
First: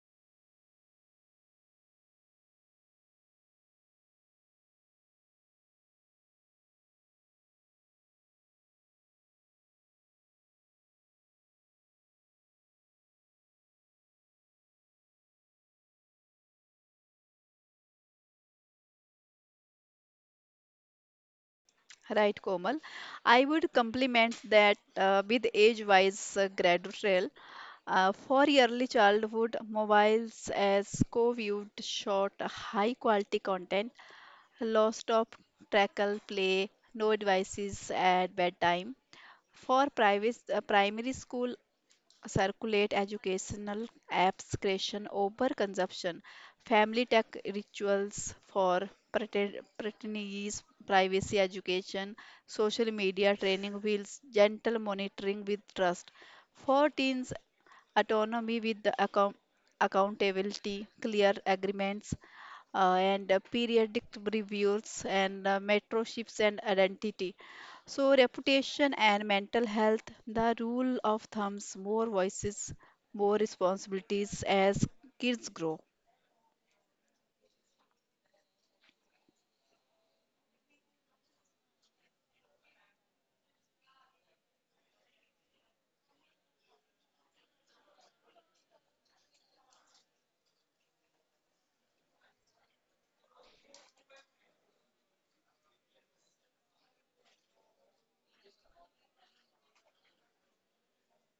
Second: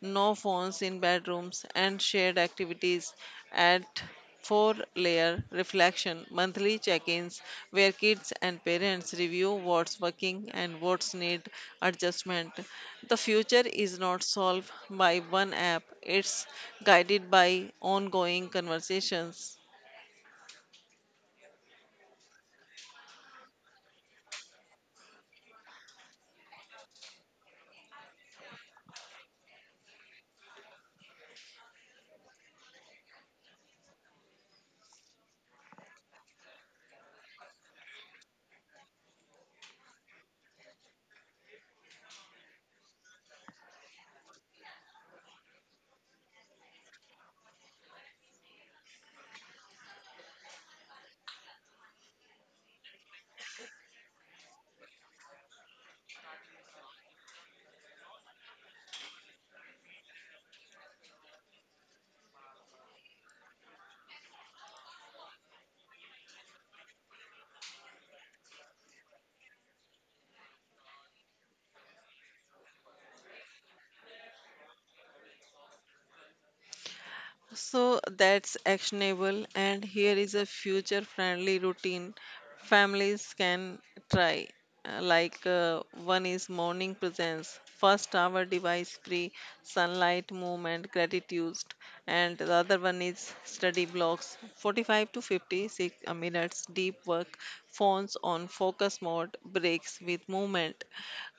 A: no phones in bedrooms, and shared activities at four layer reflection monthly check ins where kids and parents review what's working and what's need adjustment. The future is not solved by one app, it's guided by ongoing conversations.
B: Right, Komal? I would complement that with age-wise gradual for early childhood mobiles as co-viewed short high quality content Lost of tackle play, no devices at bedtime. For primary school, circulate educational apps creation over consumption family tech rituals for pretentious privacy education social media training wheels gentle monitoring with trust for teens autonomy with the accountability clear agreements and periodic reviews and metro shifts and identity so, reputation and mental health, the rule of thumbs, more voices, more responsibilities as kids grow.
A: So that's actionable, and here is a future friendly routine families can try. One is morning presence, first hour device free, sunlight movement, gratitude, and the other one is study blocks, 45 to 56 minutes deep work, phones on focus mode, breaks with movement.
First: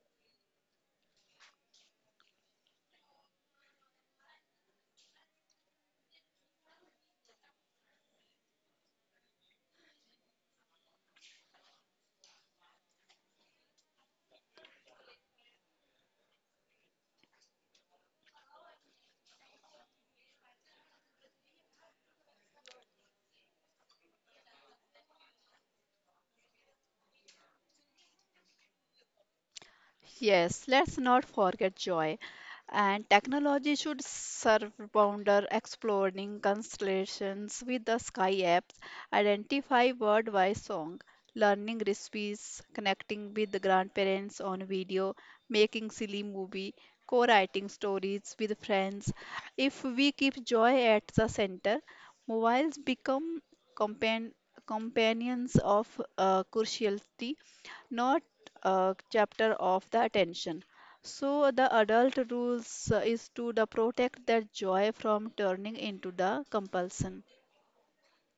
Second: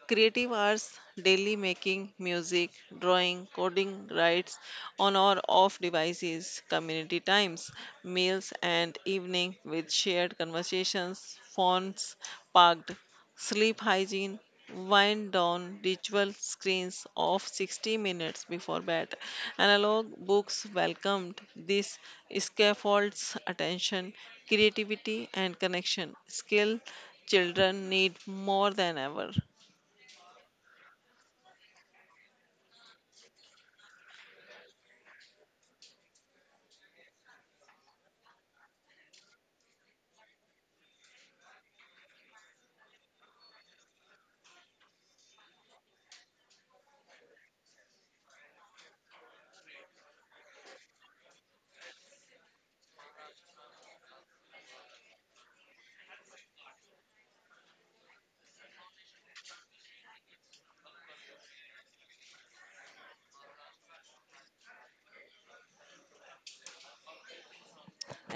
A: Creative hours, daily making music, drawing, coding, writes on or off devices. Community times, meals and evening with shared conversations, phones parked. Sleep hygiene, wind down ritual, screens off 60 minutes before bed. Analog books welcomed. This scaffolds attention, creativity and connection. Skill children need more than ever.
B: Yes, let's not forget joy. And technology should serve Bounder exploring constellations with the Sky apps, identify word by song, learning recipes, connecting with the grandparents on video, making silly movie, co-writing stories with friends. If we keep joy at the center, mobiles become compan companions of curiosity, not chapter of the attention. So the adult rules is to the protect that joy from turning into the compulsion.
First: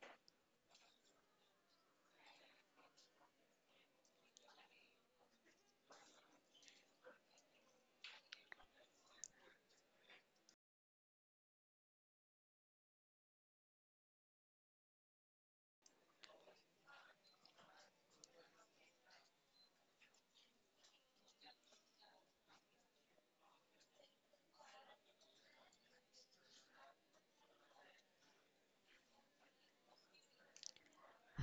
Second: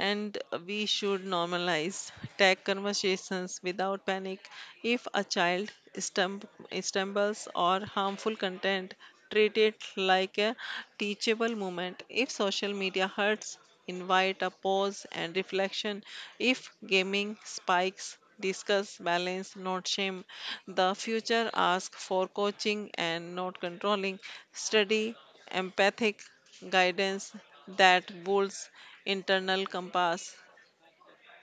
A: And we should normalize tech conversations without panic. If a child stumbles or harmful content, treat it like a teachable moment. If social media hurts, invite a pause and reflection. If gaming spikes, discuss balance, not shame. The future asks for coaching and not controlling. Study empathic guidance that builds internal compass.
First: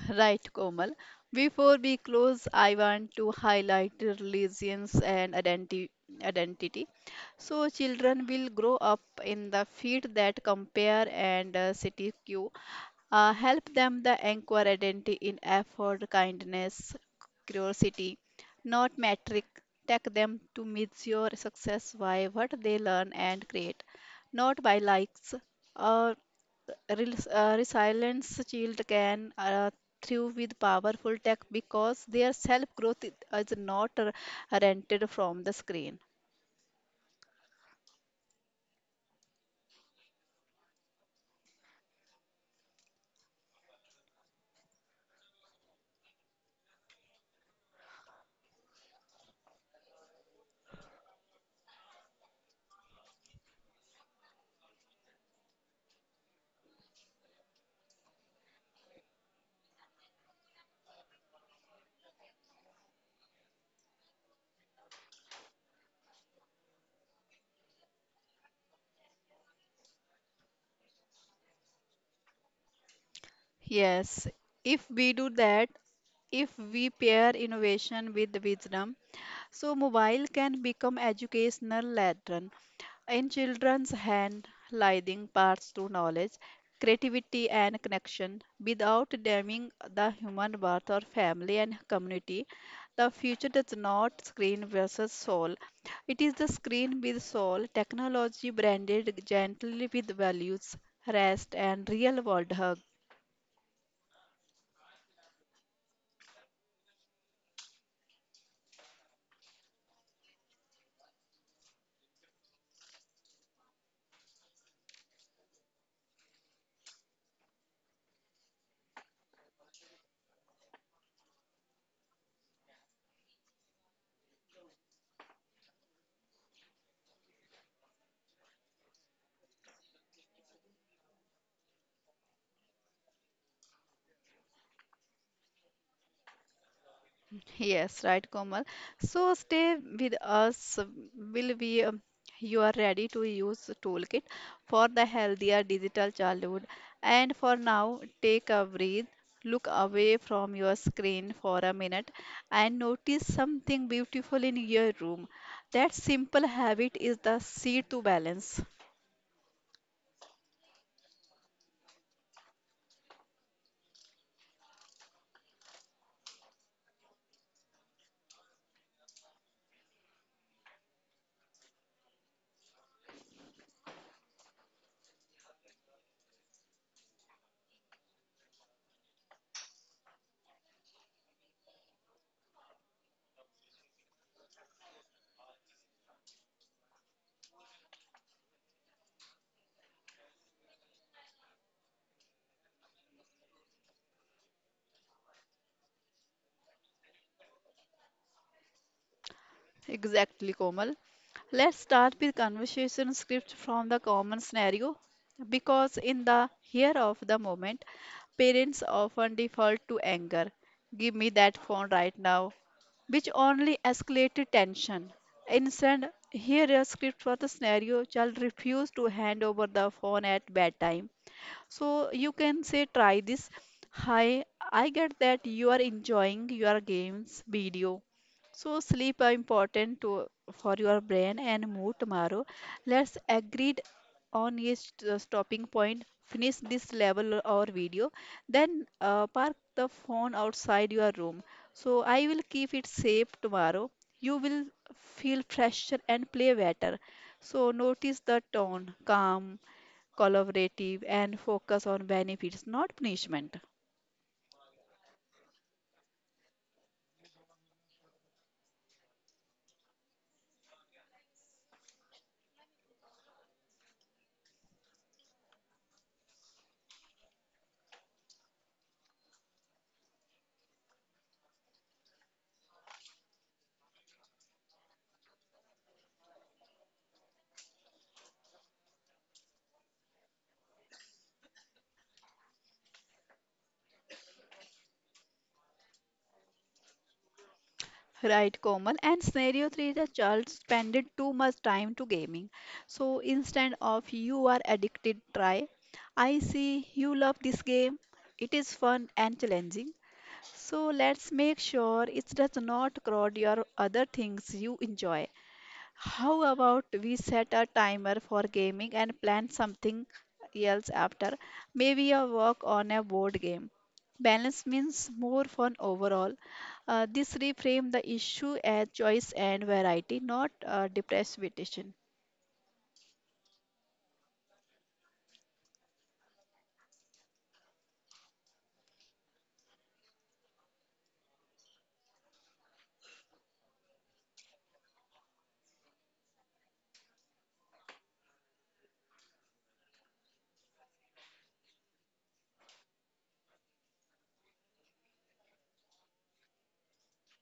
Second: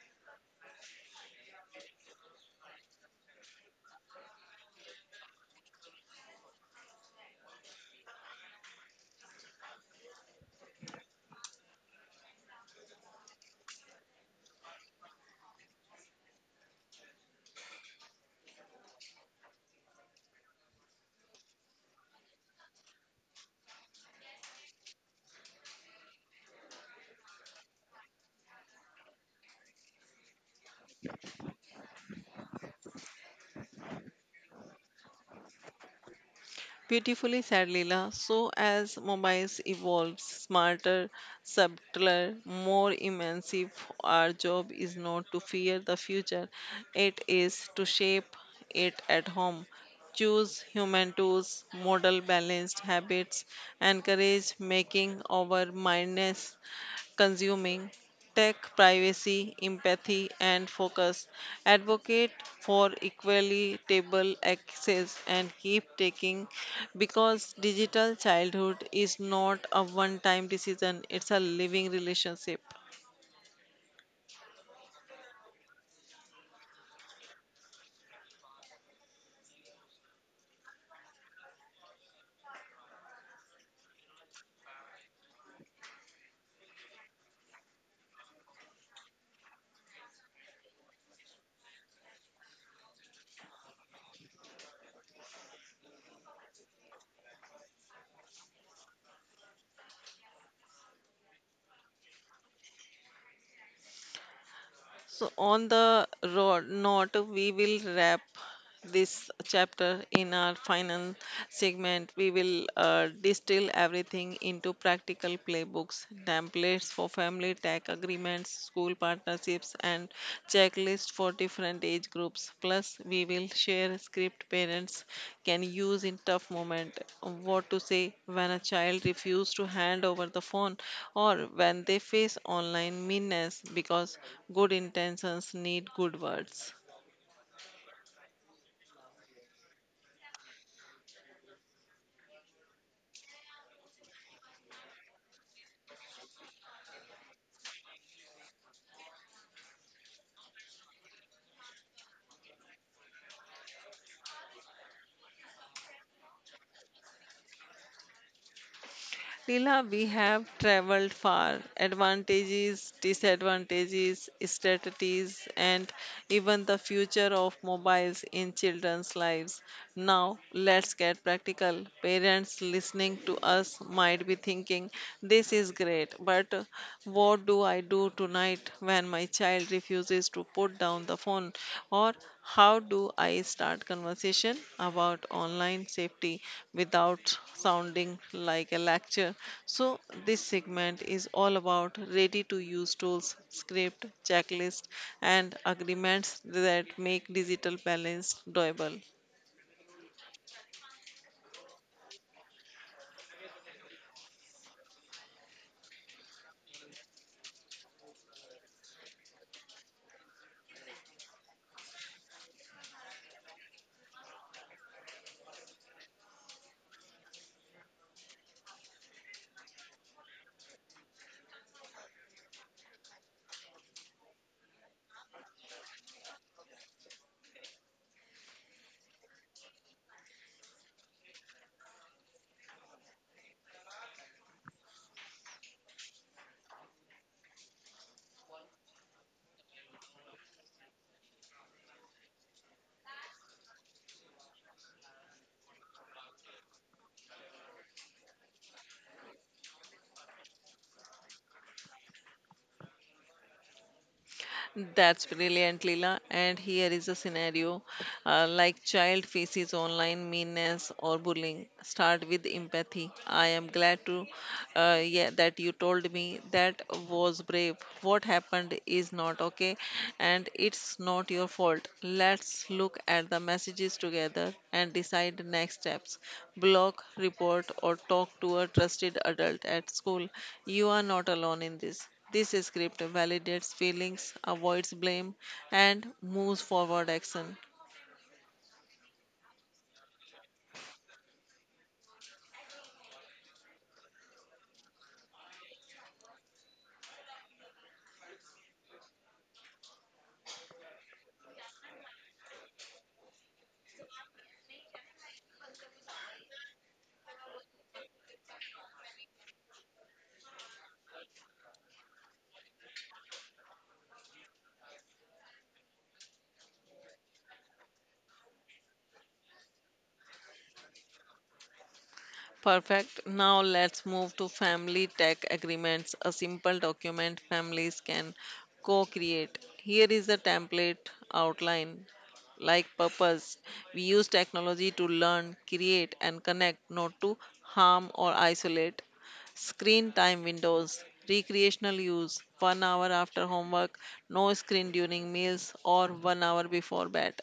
B: Right, Komal. Before we close, I want to highlight religions and identity. So, children will grow up in the field that compare and city queue. Help them the anchor identity in effort, kindness, curiosity, not metric. Take them to measure success by what they learn and create, not by likes or resilience Child can through with powerful tech because their self growth is not rented from the screen.
A: Beautifully said, Leela. So, as mobiles evolve, smarter, subtler, more immersive, our job is not to fear the future, it is to shape it at home. Choose human tools, model balanced habits, encourage making our mindness consuming tech privacy, empathy, and focus, advocate for equitable access, and keep taking because digital childhood is not a one time decision, it's a living relationship.
B: Yes, if we do that, if we pair innovation with wisdom, so mobile can become educational lantern in children's hand, leading paths to knowledge, creativity, and connection. Without damaging the human worth or family and community, the future does not screen versus soul. It is the screen with soul technology branded gently with values, rest, and real world hug.
A: So, on the road note, we will wrap this chapter in our final segment. We will distill everything into practical playbooks, templates for family tech agreements, school partnerships, and checklists playlist for different age groups. Plus, we will share script parents can use in tough moment. What to say when a child refuses to hand over the phone or when they face online meanness, because good intentions need good words.
B: Yes, right, Komal. So stay with us. Will we? You are ready to use toolkit for the healthier digital childhood. And for now, take a breath, look away from your screen for a minute, and notice something beautiful in your room. That simple habit is the seed to balance.
A: Leela, we have traveled far. Advantages, disadvantages, strategies, and even the future of mobiles in children's lives. Now, let's get practical. Parents listening to us might be thinking, this is great, but what do I do tonight when my child refuses to put down the phone? Or how do I start conversation about online safety without sounding like a lecture? So this segment is all about ready to use tools, script, checklist and agreements that make digital balance doable.
B: Exactly, Komal. Let's start with conversation script from the common scenario because in the here of the moment, parents often default to anger. Give me that phone right now, which only escalated tension. Instead, here a script for the scenario child refused to hand over the phone at bedtime so you can say, try this. Hi, I get that you are enjoying your games video. So sleep are important to, for your brain and mood tomorrow. Let's agreed on a stopping point. Finish this level or video, then park the phone outside your room. So I will keep it safe tomorrow. You will feel fresher and play better. So notice the tone, calm, collaborative, and focus on benefits, not punishment.
A: That's brilliant, Leela. And here is a scenario like child faces online meanness or bullying. Start with empathy. I am glad to yeah that you told me, that was brave. What happened is not okay, and it's not your fault. Let's look at the messages together and decide next steps. Block, report, or talk to a trusted adult at school. You are not alone in this. This script validates feelings, avoids blame, and moves forward action.
B: Right, Komal. And scenario three, the child spended too much time to gaming. So instead of you are addicted, try. I see you love this game. It is fun and challenging. So let's make sure it does not crowd your other things you enjoy. How about we set a timer for gaming and plan something else after? Maybe a work on a board game. Balance means more fun overall. This reframe the issue as choice and variety, not depreciation.
A: Perfect. Now let's move to family tech agreements, a simple document families can co create. Here is a template outline. Like purpose, we use technology to learn, create, and connect, not to harm or isolate. Screen time windows, recreational use, one hour after homework, no screen during meals, or one hour before bed.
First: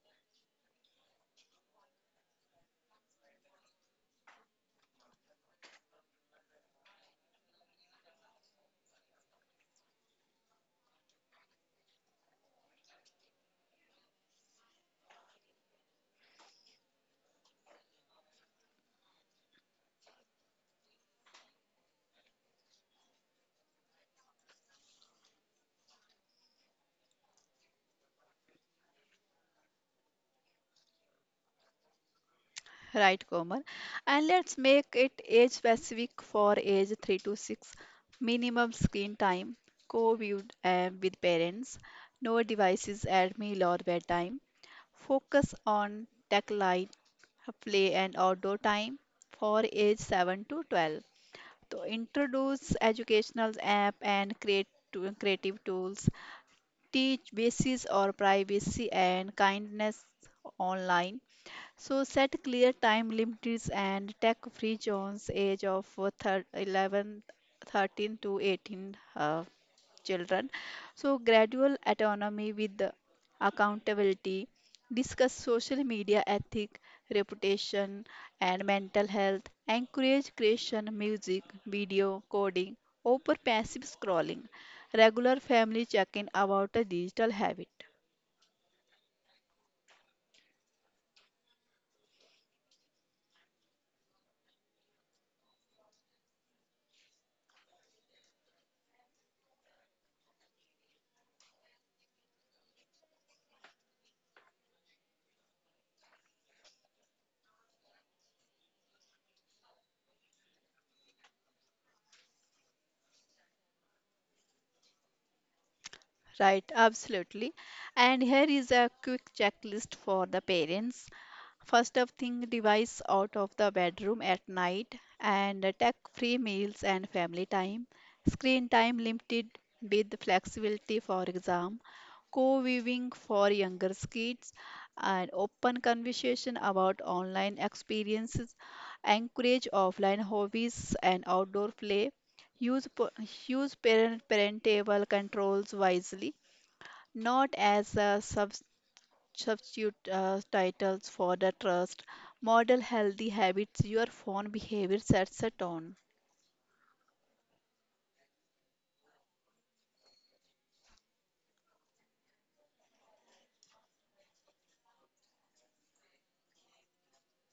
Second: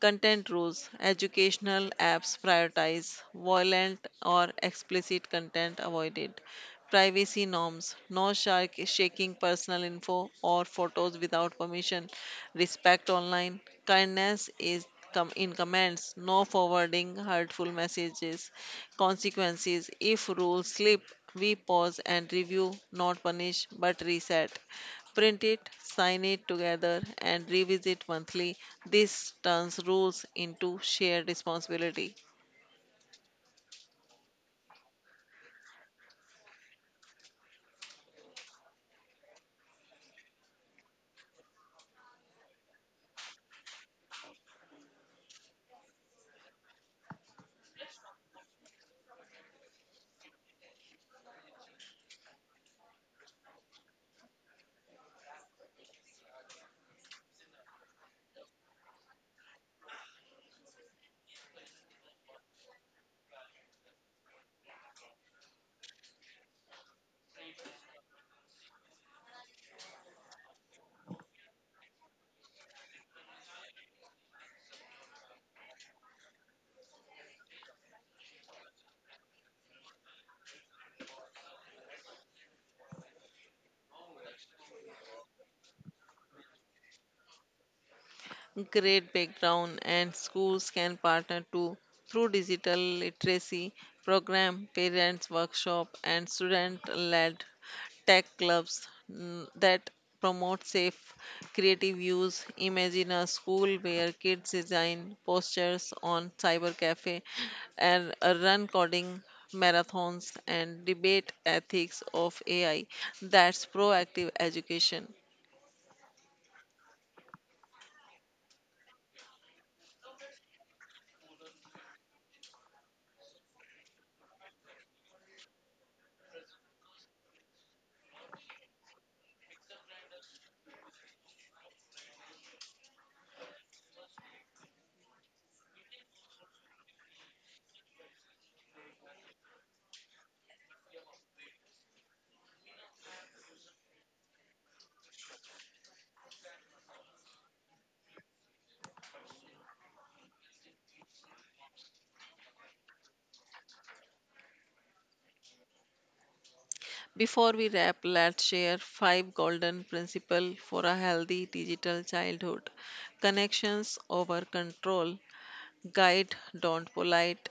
A: Content rules, educational apps prioritize, violent or explicit content avoided. Privacy norms, no shark shaking personal info or photos without permission. Respect online. Kindness is in comments, no forwarding hurtful messages. Consequences, if rules slip, we pause and review, not punish but reset. Print it, sign it together, and revisit monthly. This turns rules into shared responsibility.
B: Right, Komal. And let's make it age specific for age 3 to 6. Minimum screen time, co viewed with parents, no devices at meal or bedtime. Focus on tech light, play and outdoor time for age 7 to 12. To introduce educational app and creative tools. Teach basis or privacy and kindness online. So set clear time limits and tech-free zones age of 11, 13 to 18 children. So gradual autonomy with the accountability. Discuss social media ethic, reputation, and mental health. Encourage creation, music, video, coding over passive scrolling. Regular family check-in about a digital habit.
A: Great background, and schools can partner too through digital literacy program, parents workshop and student led tech clubs, mm, that promote safe creative use. Imagine a school where kids design posters on cyber cafe and run coding marathons and debate ethics of AI. That's proactive education.
B: Right, absolutely. And here is a quick checklist for the parents. First of thing, device out of the bedroom at night and tech-free meals and family time. Screen time limited with flexibility for exam. Co-viewing for younger kids and open conversation about online experiences. Encourage offline hobbies and outdoor play. Use, pa- use parentable controls wisely, not as a substitute titles for the trust model healthy habits your phone behavior sets a tone.
A: Before we wrap, let's share five golden principles for a healthy digital childhood. Connections over control. Guide, don't polite.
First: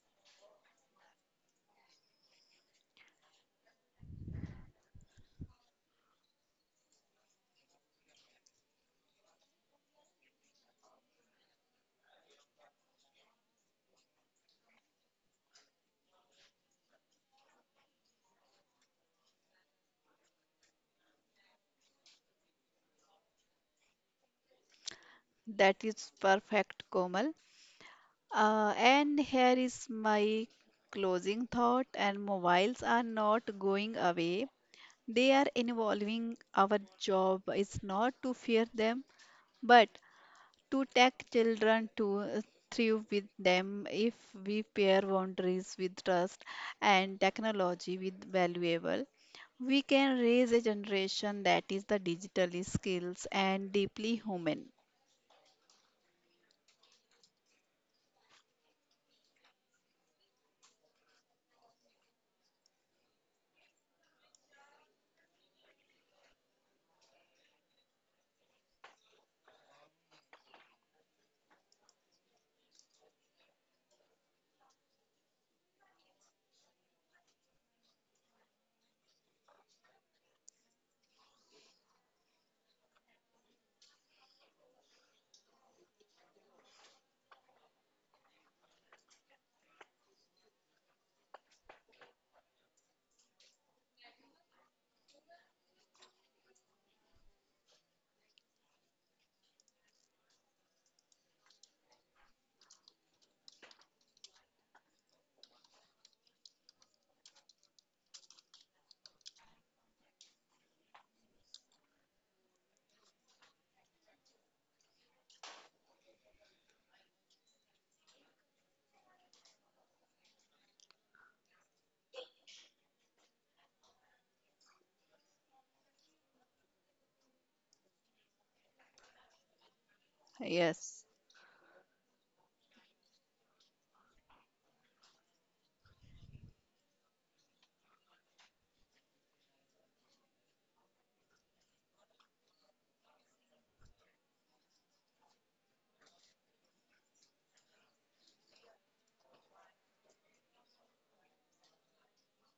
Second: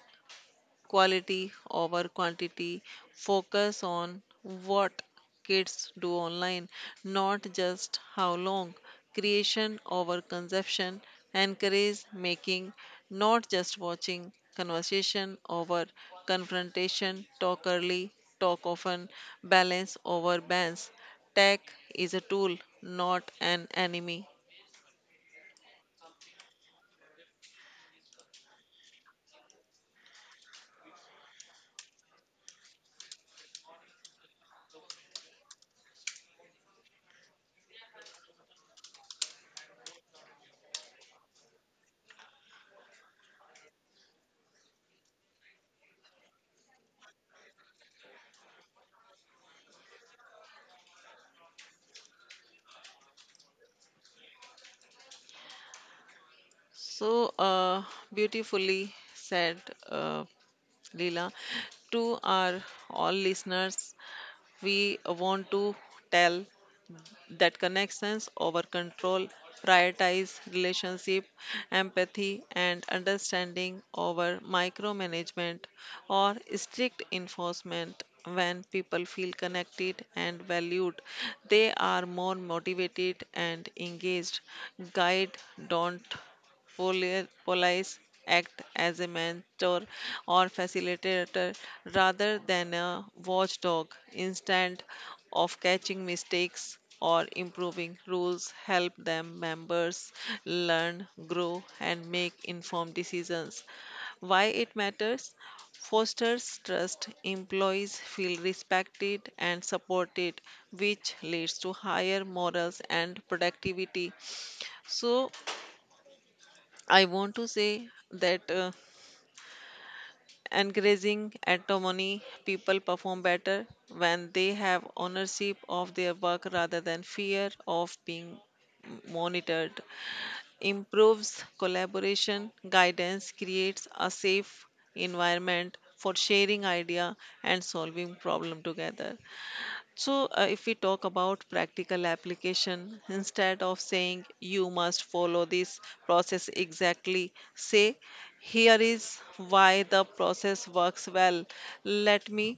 A: Quality over quantity, focus on what kids do online, not just how long. Creation over consumption, encourage making, not just watching. Conversation over confrontation, talk early, talk often. Balance over bans. Tech is a tool, not an enemy.
B: That is perfect, Komal. And here is my closing thought and mobiles are not going away they are involving our job is not to fear them but to take children to uh, thrive with them if we pair boundaries with trust and technology with valuable we can raise a generation that is the digitally skills and deeply human.
A: So beautifully said. Uh, Leela. To our all listeners, we want to tell that connections over control, prioritize relationship, empathy, and understanding over micromanagement or strict enforcement. When people feel connected and valued, they are more motivated and engaged. Guide, don't police. Act as a mentor or facilitator rather than a watchdog. Instead of catching mistakes or improving rules, help them members learn, grow, and make informed decisions. Why it matters? Fosters trust, employees feel respected and supported, which leads to higher morals and productivity. So, I want to say that encouraging autonomy, people perform better when they have ownership of their work rather than fear of being monitored.
B: Yes.
A: Improves collaboration, guidance creates a safe environment for sharing idea and solving problem together. So, if we talk about practical application, instead of saying you must follow this process exactly, say here is why the process works well. Let me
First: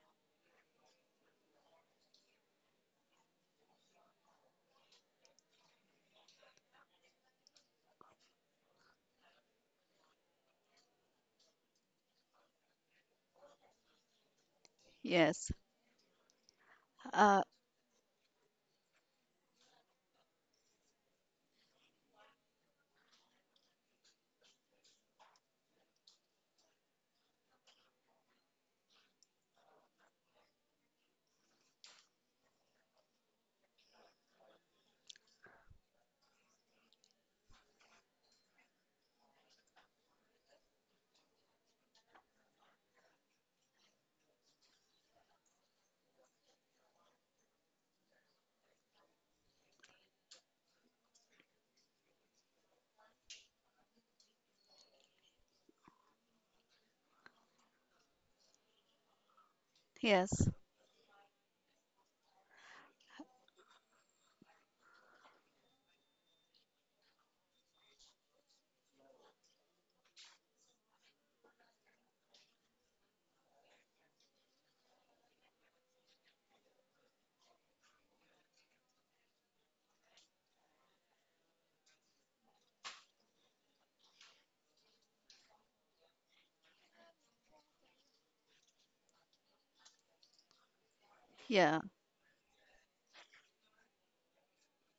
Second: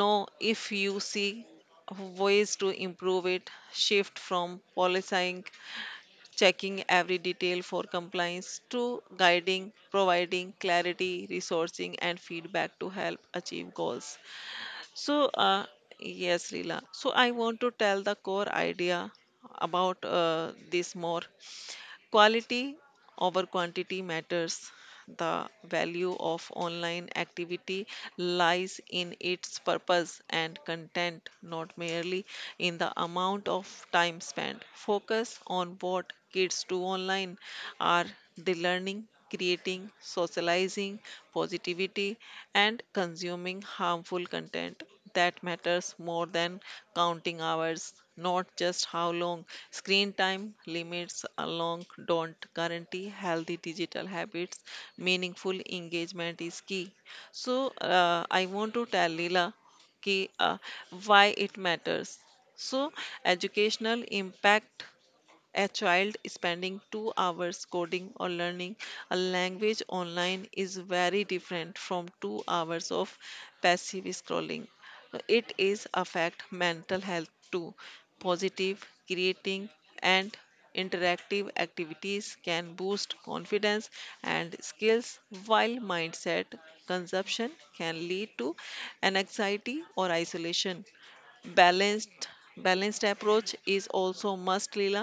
A: know if you see ways to improve it. Shift from policing, checking every detail for compliance, to guiding, providing clarity, resourcing, and feedback to help achieve goals. So,
B: Yes.
A: uh, yes, Leela. So, I
B: uh
A: want to tell the core idea about this more. Quality over quantity matters. The value of online activity lies in its purpose and content, not merely in the amount of time spent. Focus on what kids do online, are they learning, creating, socializing, positivity, and consuming harmful content? That matters more than counting hours, not just how long. Screen time limits alone don't guarantee healthy digital habits. Meaningful engagement is key. I want to tell Leela ki,
B: yes.
A: uh, why it matters. So, educational impact, a child spending 2 hours coding or learning a language online is very different from 2 hours of passive scrolling. It is affect mental health too. Positive, creating, and interactive activities can boost confidence and skills, while mindset consumption can lead to an anxiety or isolation.
B: Yeah.
A: balanced Balanced approach is also must, Leela.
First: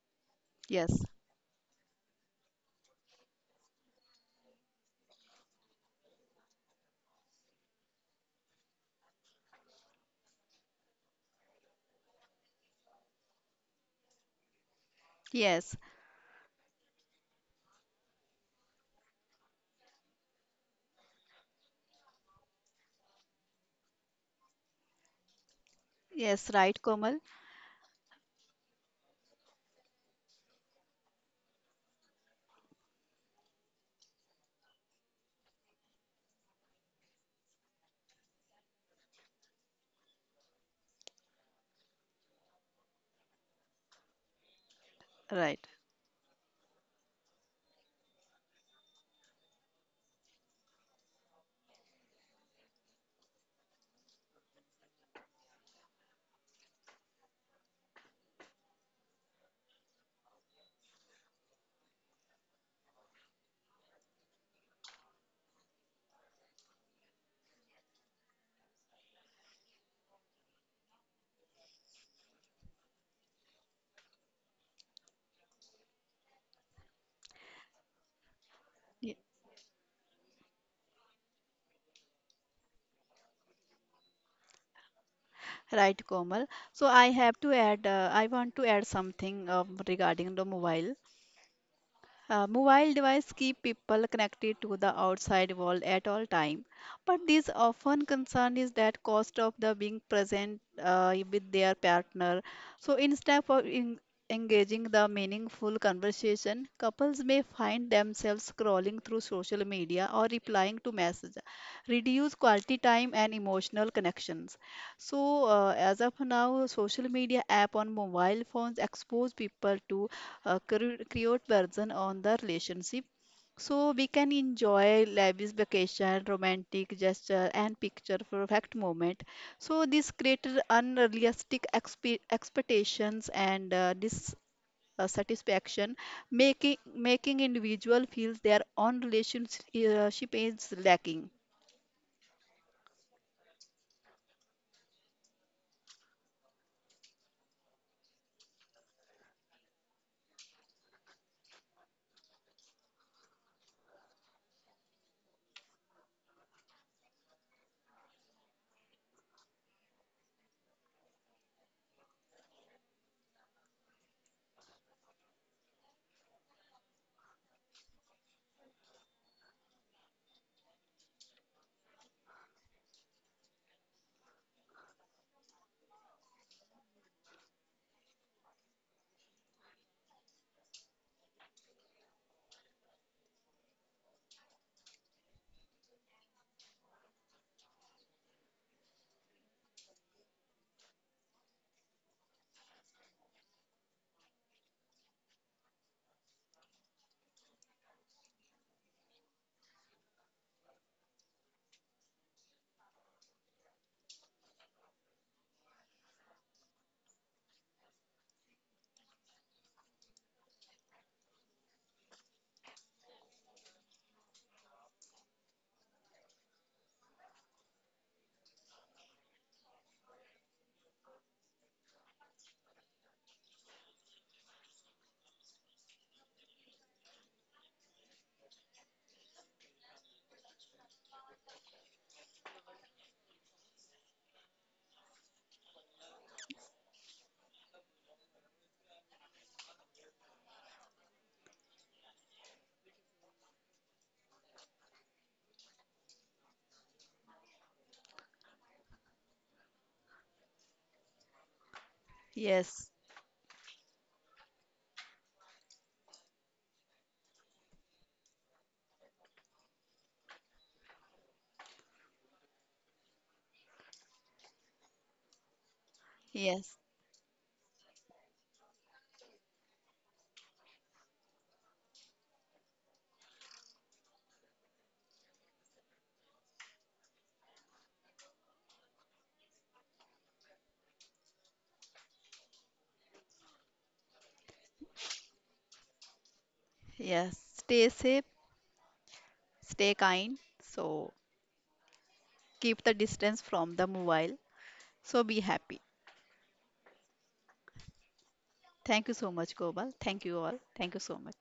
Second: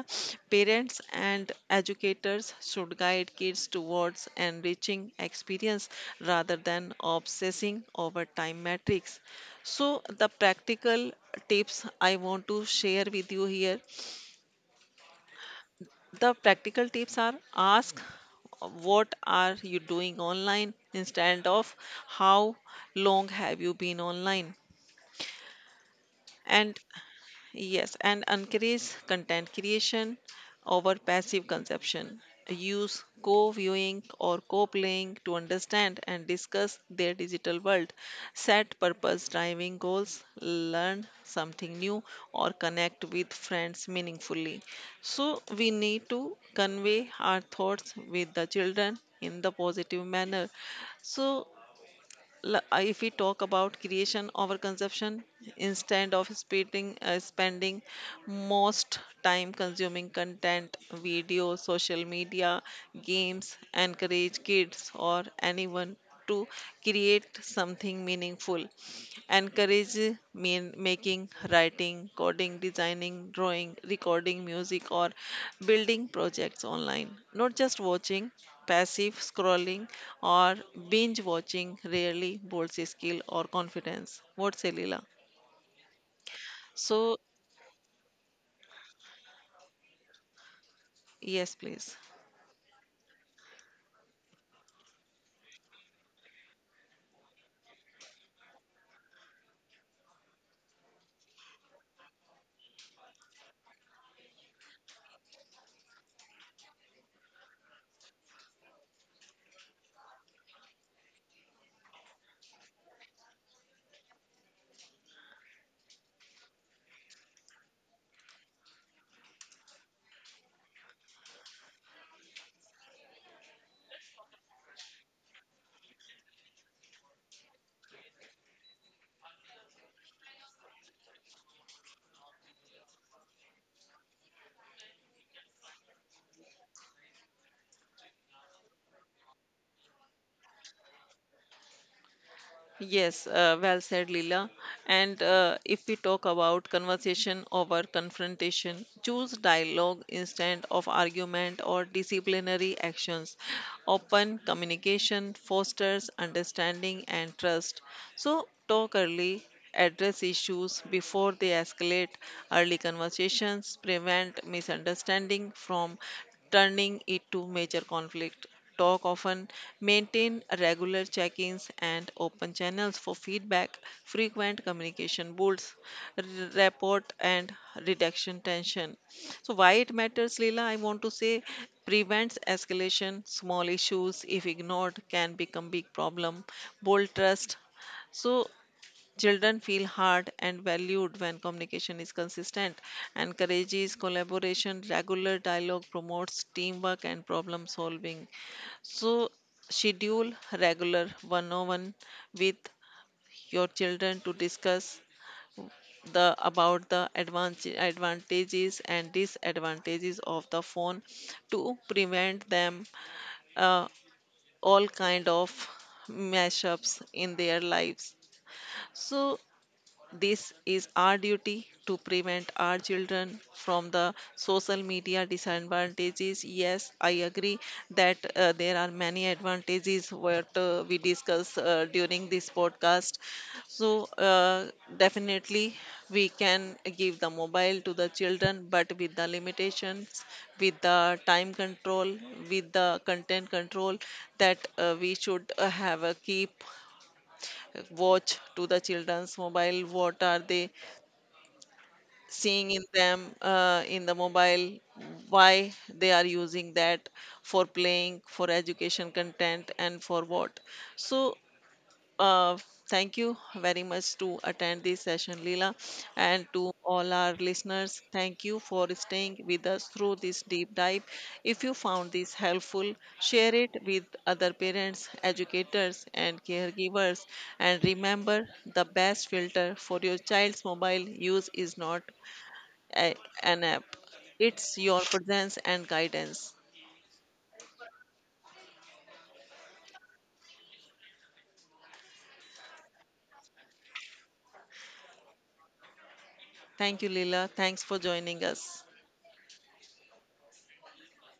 A: Parents
B: Yes.
A: and educators should guide kids towards enriching experience rather than obsessing over time metrics. So the practical tips I want to share with you here,
B: Yes.
A: the practical tips are, ask what are you doing online instead of how long have you been online.
B: Yes.
A: And
B: Right, Komal.
A: yes, and encourage content creation over passive consumption. Use co viewing or co playing to understand and discuss their digital world. Set purpose driving goals, learn something new, or connect with friends meaningfully. So,
B: Right.
A: we need to convey our thoughts with the children in the positive manner. So, if we talk about creation over consumption, instead of spending most time consuming content, video, social media, games, encourage kids or anyone to create something meaningful. Encourage mean making, writing, coding, designing, drawing, recording music, or building projects online. Not just watching, passive
B: Ye-
A: scrolling, or binge watching rarely builds skill or confidence. What's say, Leela?
B: right, Komal. So I
A: So,
B: have to add, I want to add something regarding the mobile.
A: yes, please.
B: Mobile devices keep people connected to the outside world at all time, but this often concern is that cost of the being present with their partner. So instead of engaging the meaningful conversation, couples may find themselves scrolling through social media or replying to messages, reduce quality time and emotional connections. So as of now, social media app on mobile phones expose people to create version on the relationship so we can enjoy lavish vacation romantic gesture and picture perfect moment so this created unrealistic expectations and satisfaction making individual feel their own relationship is lacking.
A: Yes, well said, Leela. And if we talk about conversation over confrontation, choose dialogue instead of argument or disciplinary actions. Open communication fosters understanding and trust. So, talk early, address issues before they escalate. Early conversations prevent misunderstanding from turning it to major conflict. Talk often, maintain regular check ins and open channels for feedback. Frequent communication builds r- rapport and reduction tension. So, why it matters, Leela? I want to say, prevents escalation, small issues, if ignored, can become big problem, bold trust. So, children feel heard and valued when communication is consistent, encourages collaboration, regular dialogue promotes teamwork and problem solving. So, schedule regular one on one with your children to discuss the about the advantage, advantages and disadvantages of the phone to prevent them uh, all kind of mashups in their lives. So this is our duty to prevent our children from the social media disadvantages. Yes, I agree that there are many advantages what we discuss during this podcast. So, uh, Definitely, we can give the mobile to the children, but with the limitations, with the time control, with the content control, that we should have a keep watch to the children's mobile, what are they seeing in
B: Yes.
A: them in the mobile, why they are using that, for playing, for education content, and for what. so uh, Thank you very much to attend this session, Leela. And to
B: Yes.
A: all our listeners, thank you for staying with us through this deep dive. If you found this helpful, share it with other parents, educators and caregivers. And remember, the best filter for your child's mobile use is not a- an app. It's your presence and guidance.
B: Yes, stay safe, stay kind. So keep the distance from the mobile, so be happy.
A: Thank you, Leela. Thanks for joining us.
B: Thank you so much, Gobal. Thank you all. Thank you so much.